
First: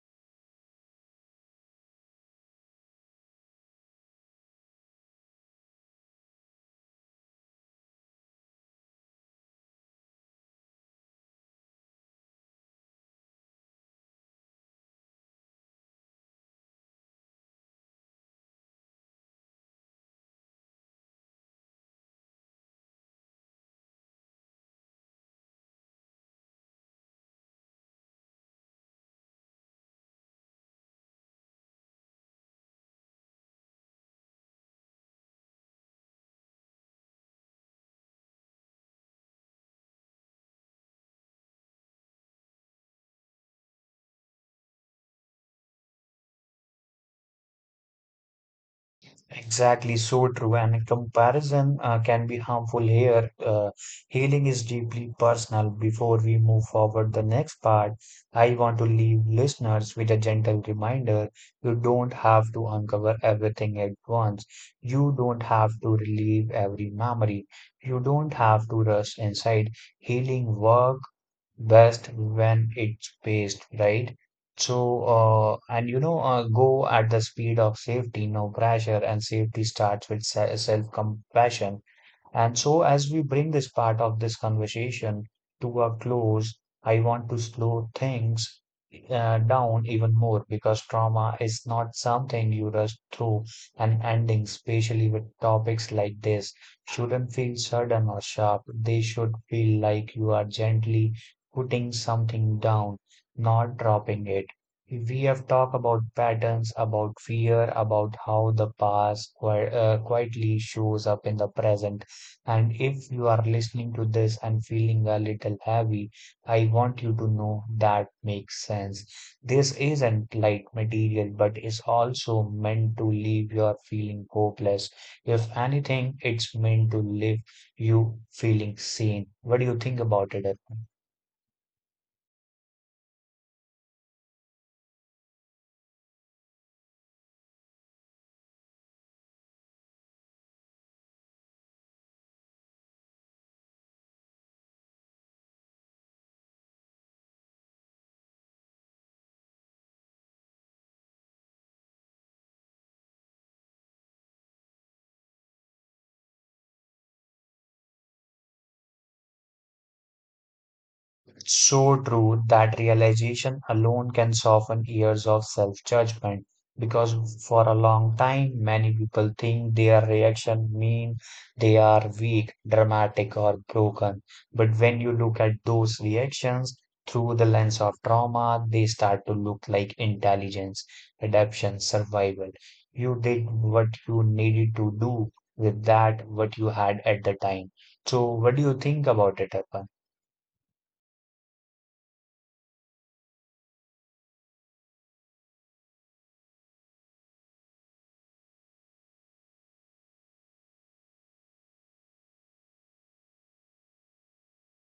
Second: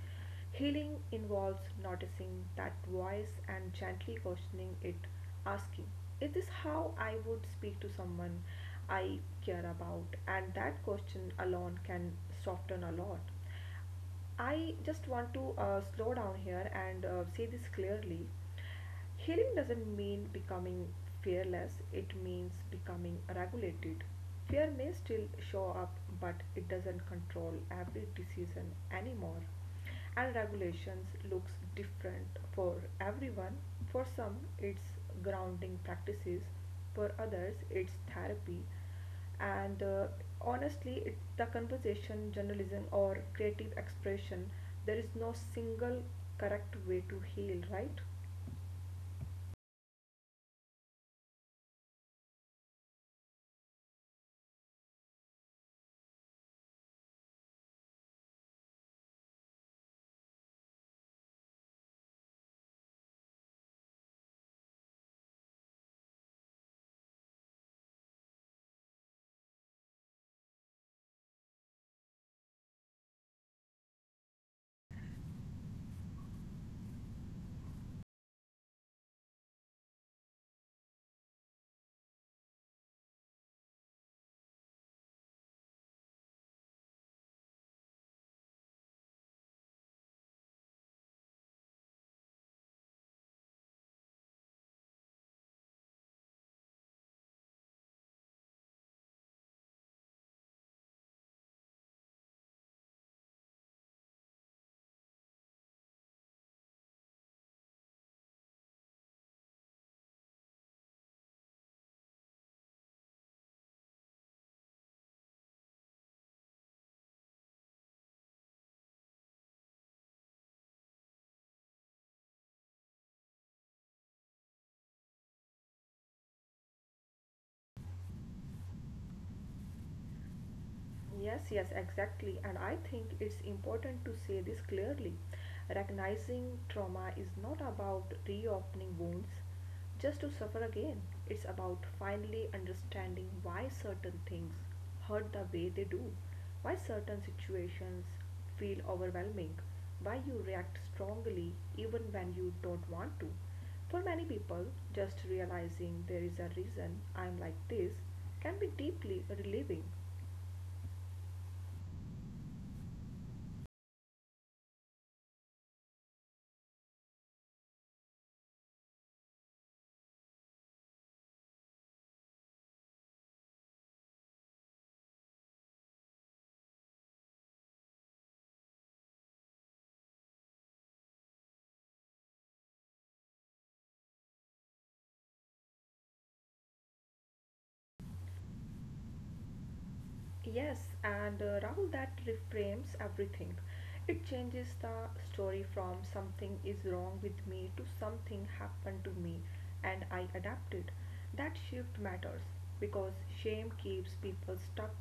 [SPEAKER 2] Healing involves noticing that voice and gently questioning it, asking, is this how I would speak to someone I care about? And that question alone can soften a lot. I just want to slow down here and say this clearly. Healing doesn't mean becoming fearless, it means becoming regulated. Fear may still show up, but it doesn't control every decision anymore. And regulations looks different for everyone. For some, it's grounding practices, for others, it's therapy and honestly it's the conversation, journalism, or creative expression. There is no single correct way to heal, right?
[SPEAKER 1] Exactly, so true. And comparison can be harmful here. Healing is deeply personal. Before we move forward, the next part, I want to leave listeners with a gentle reminder: you don't have to uncover everything at once. You don't have to relive every memory. You don't have to rush inside. Healing work best when it's paced right. So and you know go at the speed of safety, no pressure, and safety starts with self compassion. And so, as we bring this part of this conversation to a close, I want to slow things down even more because trauma is not something you rush through, and ending, especially with topics like this, shouldn't feel sudden or sharp. They should feel like you are gently putting something down, not dropping it. We have talked about patterns, about fear, about how the past quietly shows up in the present, and if you are listening to this and feeling a little heavy, I want you to know that makes sense. This isn't light material, but is also meant to leave you feeling hopeless. If anything, it's meant to leave you feeling sane. What do you think about it, Arpan?
[SPEAKER 2] Yes, yes, exactly. And I think it's important to say this clearly. Recognizing trauma is not about reopening wounds just to suffer again. It's about finally understanding why certain things hurt the way they do, why certain situations feel overwhelming, why you react strongly even when you don't want to. For many people, just realizing there is a reason I'm like this can be deeply relieving.
[SPEAKER 1] It's so true that realization alone can soften years of self-judgment because for a long time many people think their reaction mean they are weak, dramatic or broken. But when you look at those reactions through the lens of trauma, they start to look like intelligence, adaptation, survival. You did what you needed to do with that what you had at the time. So what do you think about it, Arpan?
[SPEAKER 2] Yes, and Rahul, that reframes everything. It changes the story from something is wrong with me to something happened to me and I adapted. That shift matters because shame keeps people stuck,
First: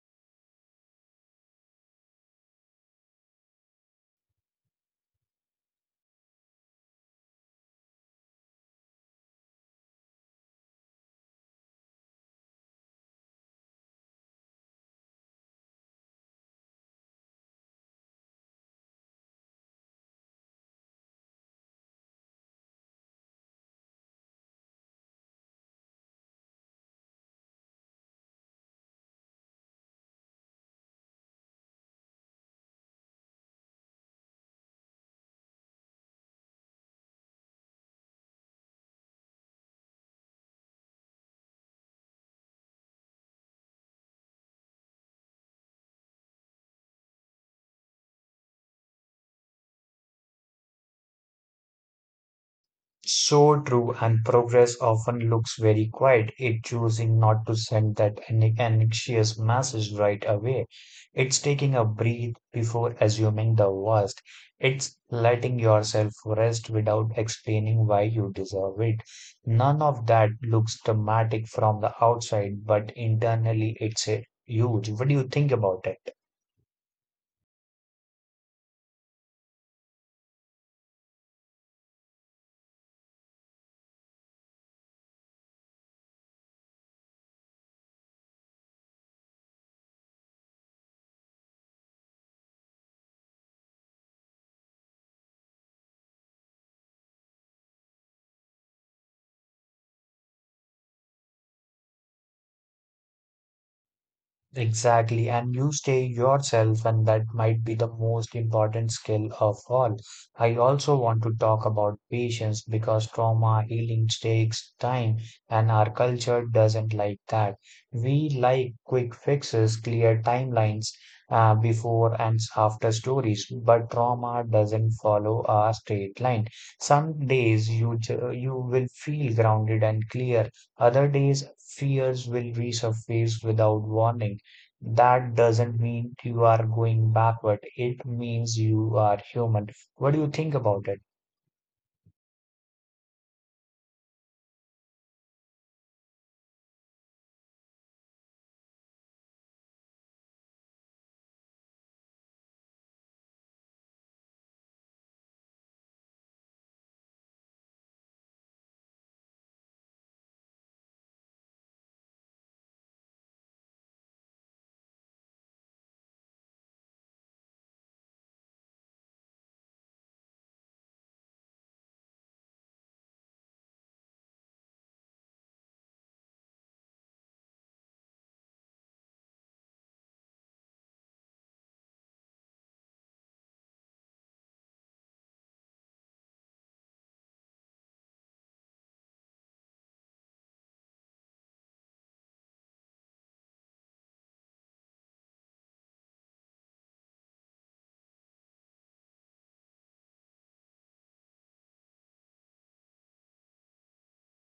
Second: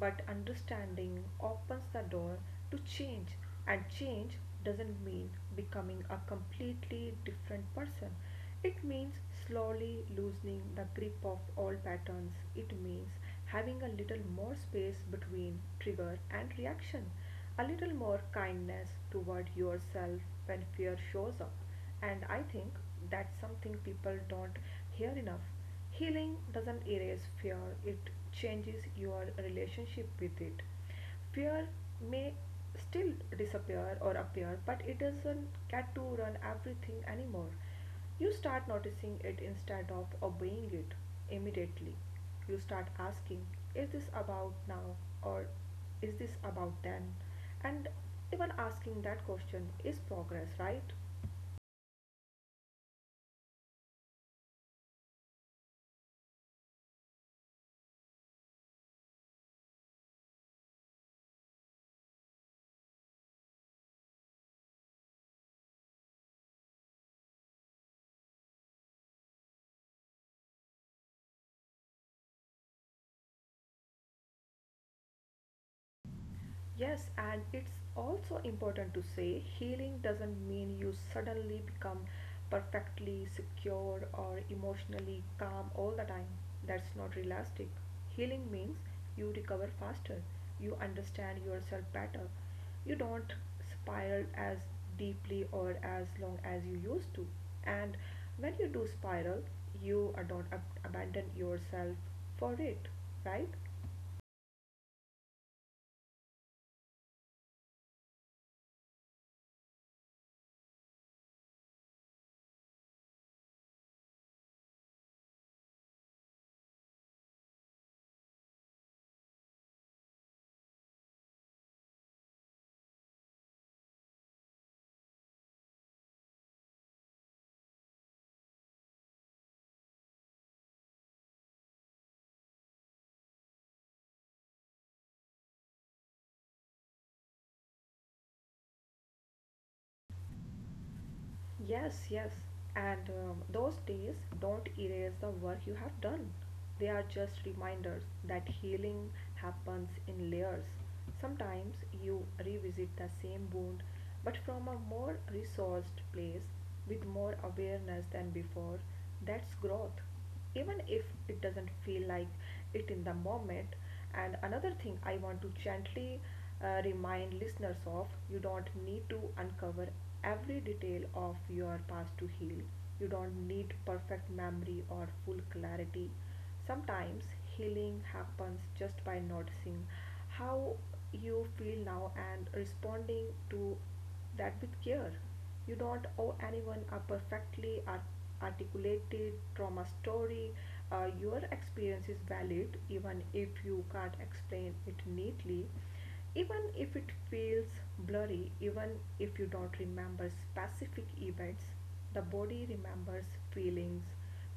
[SPEAKER 2] but understanding opens the door to change. And change doesn't mean becoming a completely different person. It means slowly loosening the grip of all patterns. It means having a little more space between trigger and reaction, a little more kindness toward yourself when fear shows up. And I think that's something people don't hear enough. Healing doesn't erase fear, it changes your relationship with it. Fear may still disappear or appear, but it doesn't get to run everything anymore. You start noticing it instead of obeying it immediately. You start asking, is this about now or is this about then? And even asking that question is progress, right?
[SPEAKER 1] So true, and progress often looks very quiet. It choosing not to send that anxious message right away. It's taking a breath before assuming the worst. It's letting yourself rest without explaining why you deserve it. None of that looks dramatic from the outside, but internally it's a huge. What do you think about it?
[SPEAKER 2] Yes, and it's also important to say healing doesn't mean you suddenly become perfectly secure or emotionally calm all the time. That's not realistic. Healing means you recover faster, you understand yourself better, you don't spiral as deeply or as long as you used to. And when you do spiral, you don't abandon yourself for it, right?
[SPEAKER 1] Exactly, and you stay yourself, and that might be the most important skill of all. I also want to talk about patience because trauma healing takes time, and our culture doesn't like that. We like quick fixes, clear timelines, before and after stories, but trauma doesn't follow a straight line. Some days you will feel grounded and clear. Other days, fears will resurface without warning, that doesn't mean you are going backward. It means you are human. What do you think about it?
[SPEAKER 2] Yes, yes. And those days don't erase the work you have done. They are just reminders that healing happens in layers. Sometimes you revisit the same wound, but from a more resourced place with more awareness than before. That's growth even if it doesn't feel like it in the moment. And another thing I want to gently remind listeners of, you don't need to uncover every detail of your past to heal. You don't need perfect memory or full clarity. Sometimes healing happens just by noticing how you feel now and responding to that with care. You don't owe anyone a articulated trauma story. Your experience is valid even if you can't explain it neatly, even if it feels blurry, even if you don't remember specific events. The body remembers feelings,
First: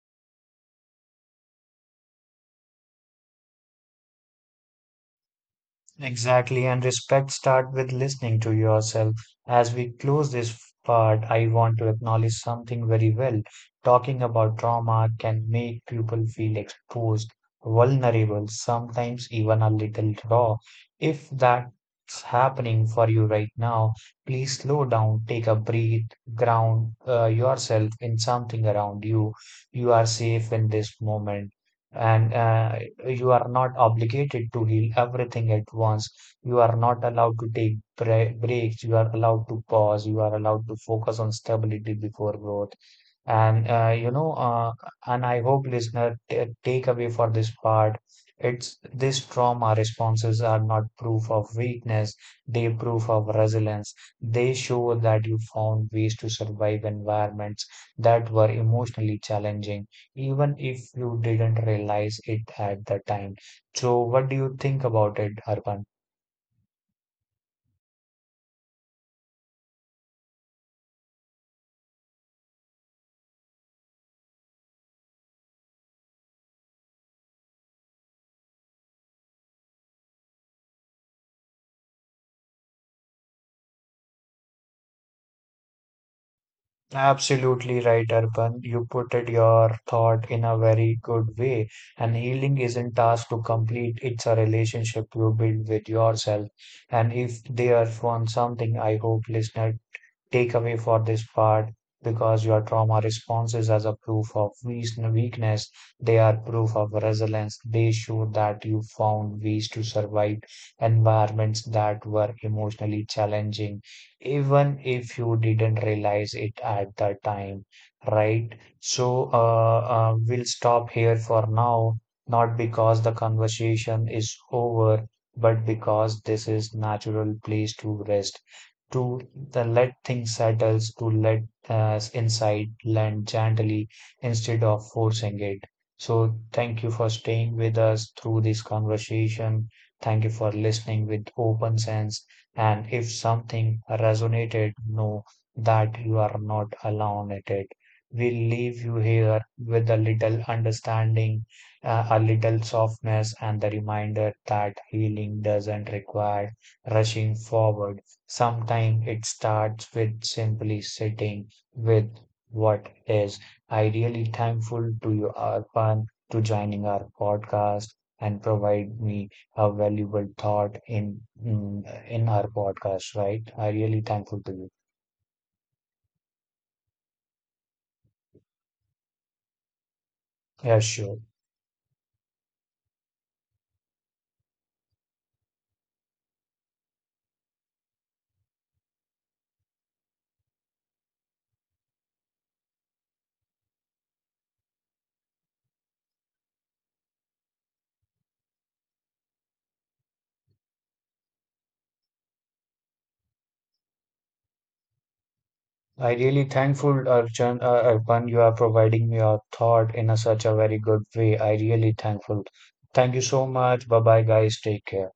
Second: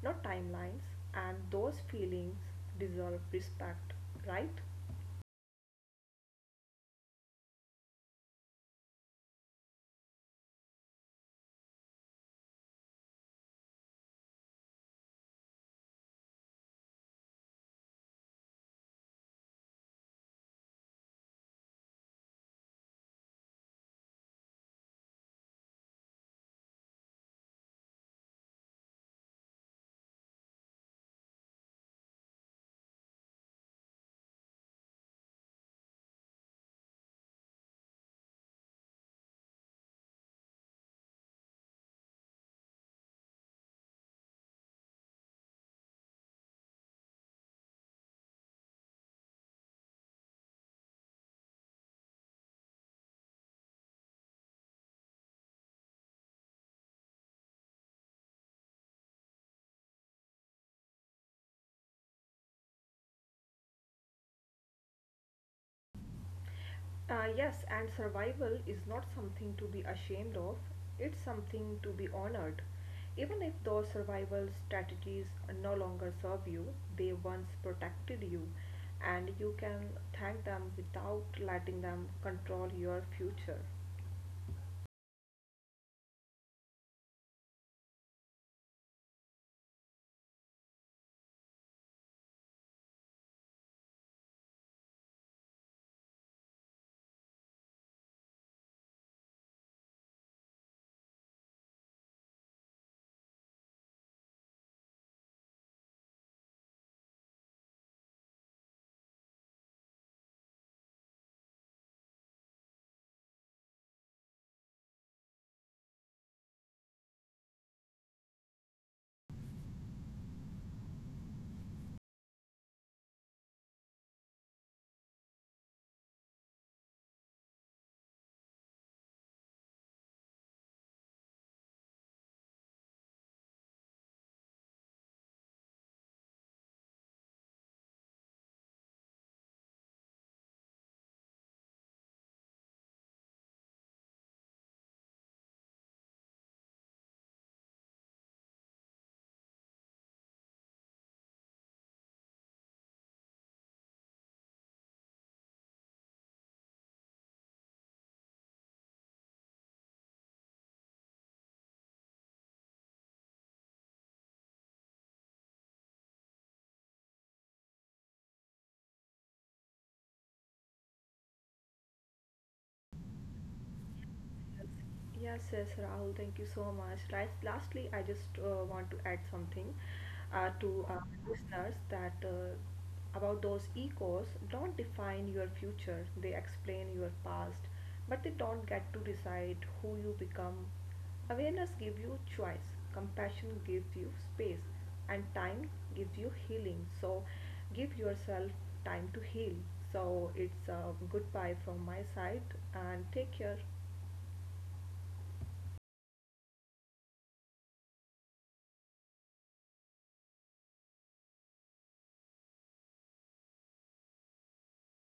[SPEAKER 2] not timelines, and those feelings deserve respect, right?
[SPEAKER 1] Exactly, and respect start with listening to yourself. As we close this part, I want to acknowledge something very well. Talking about trauma can make people feel exposed, vulnerable, sometimes even a little raw. If that's happening for you right now, please slow down, take a breath, ground yourself in something around you. You are safe in this moment. And you are not obligated to heal everything at once. You are not allowed to take breaks. You are allowed to pause. You are allowed to focus on stability before growth. And you know, and I hope listener take away for this part, it's this trauma responses are not proof of weakness, they proof of resilience. They show that you found ways to survive environments that were emotionally challenging, even if you didn't realize it at the time. So, what do you think about it, Arpan?
[SPEAKER 2] Yes, and survival is not something to be ashamed of, it's something to be honored. Even if those survival strategies no longer serve you, they once protected you, and you can thank them without letting them control your future.
[SPEAKER 1] Absolutely right, Arpan. You put it your thought in a very good way. And healing isn't task to complete, it's a relationship you build with yourself. And if there's one something I hope listener takeaway for this part because your trauma responses as a proof of weakness, they are proof of resilience. They show that you found ways to survive environments that were emotionally challenging, even if you didn't realize it at the time, right? So, we'll stop here for now, not because the conversation is over, but because this is natural place to rest to the let things settle, to let us insight land gently instead of forcing it. So thank you for staying with us through this conversation. Thank you for listening with open sense. And if something resonated, know that you are not alone at it. We leave you here with a little understanding, a little softness, and the reminder that healing doesn't require rushing forward. Sometimes it starts with simply sitting with what is ideally thankful to you Arpan to joining our podcast and provide me a valuable thought in our podcast, right? I really thankful to you.
[SPEAKER 2] Yes, yes, Rahul, thank you so much. Right, lastly, I just want to add something
[SPEAKER 1] Yeah,
[SPEAKER 2] to our
[SPEAKER 1] sure.
[SPEAKER 2] listeners, that about those echoes, don't define your future, they explain your past, but they don't get to decide who you become. Awareness gives you choice, compassion gives you space, and time gives you healing. So, give yourself time to heal. So, it's a goodbye from my side, and take care.
[SPEAKER 1] I really thankful Arpan, you are providing me your thought in a, such a very good way. I really thankful. Thank you so much. Bye bye guys. Take care.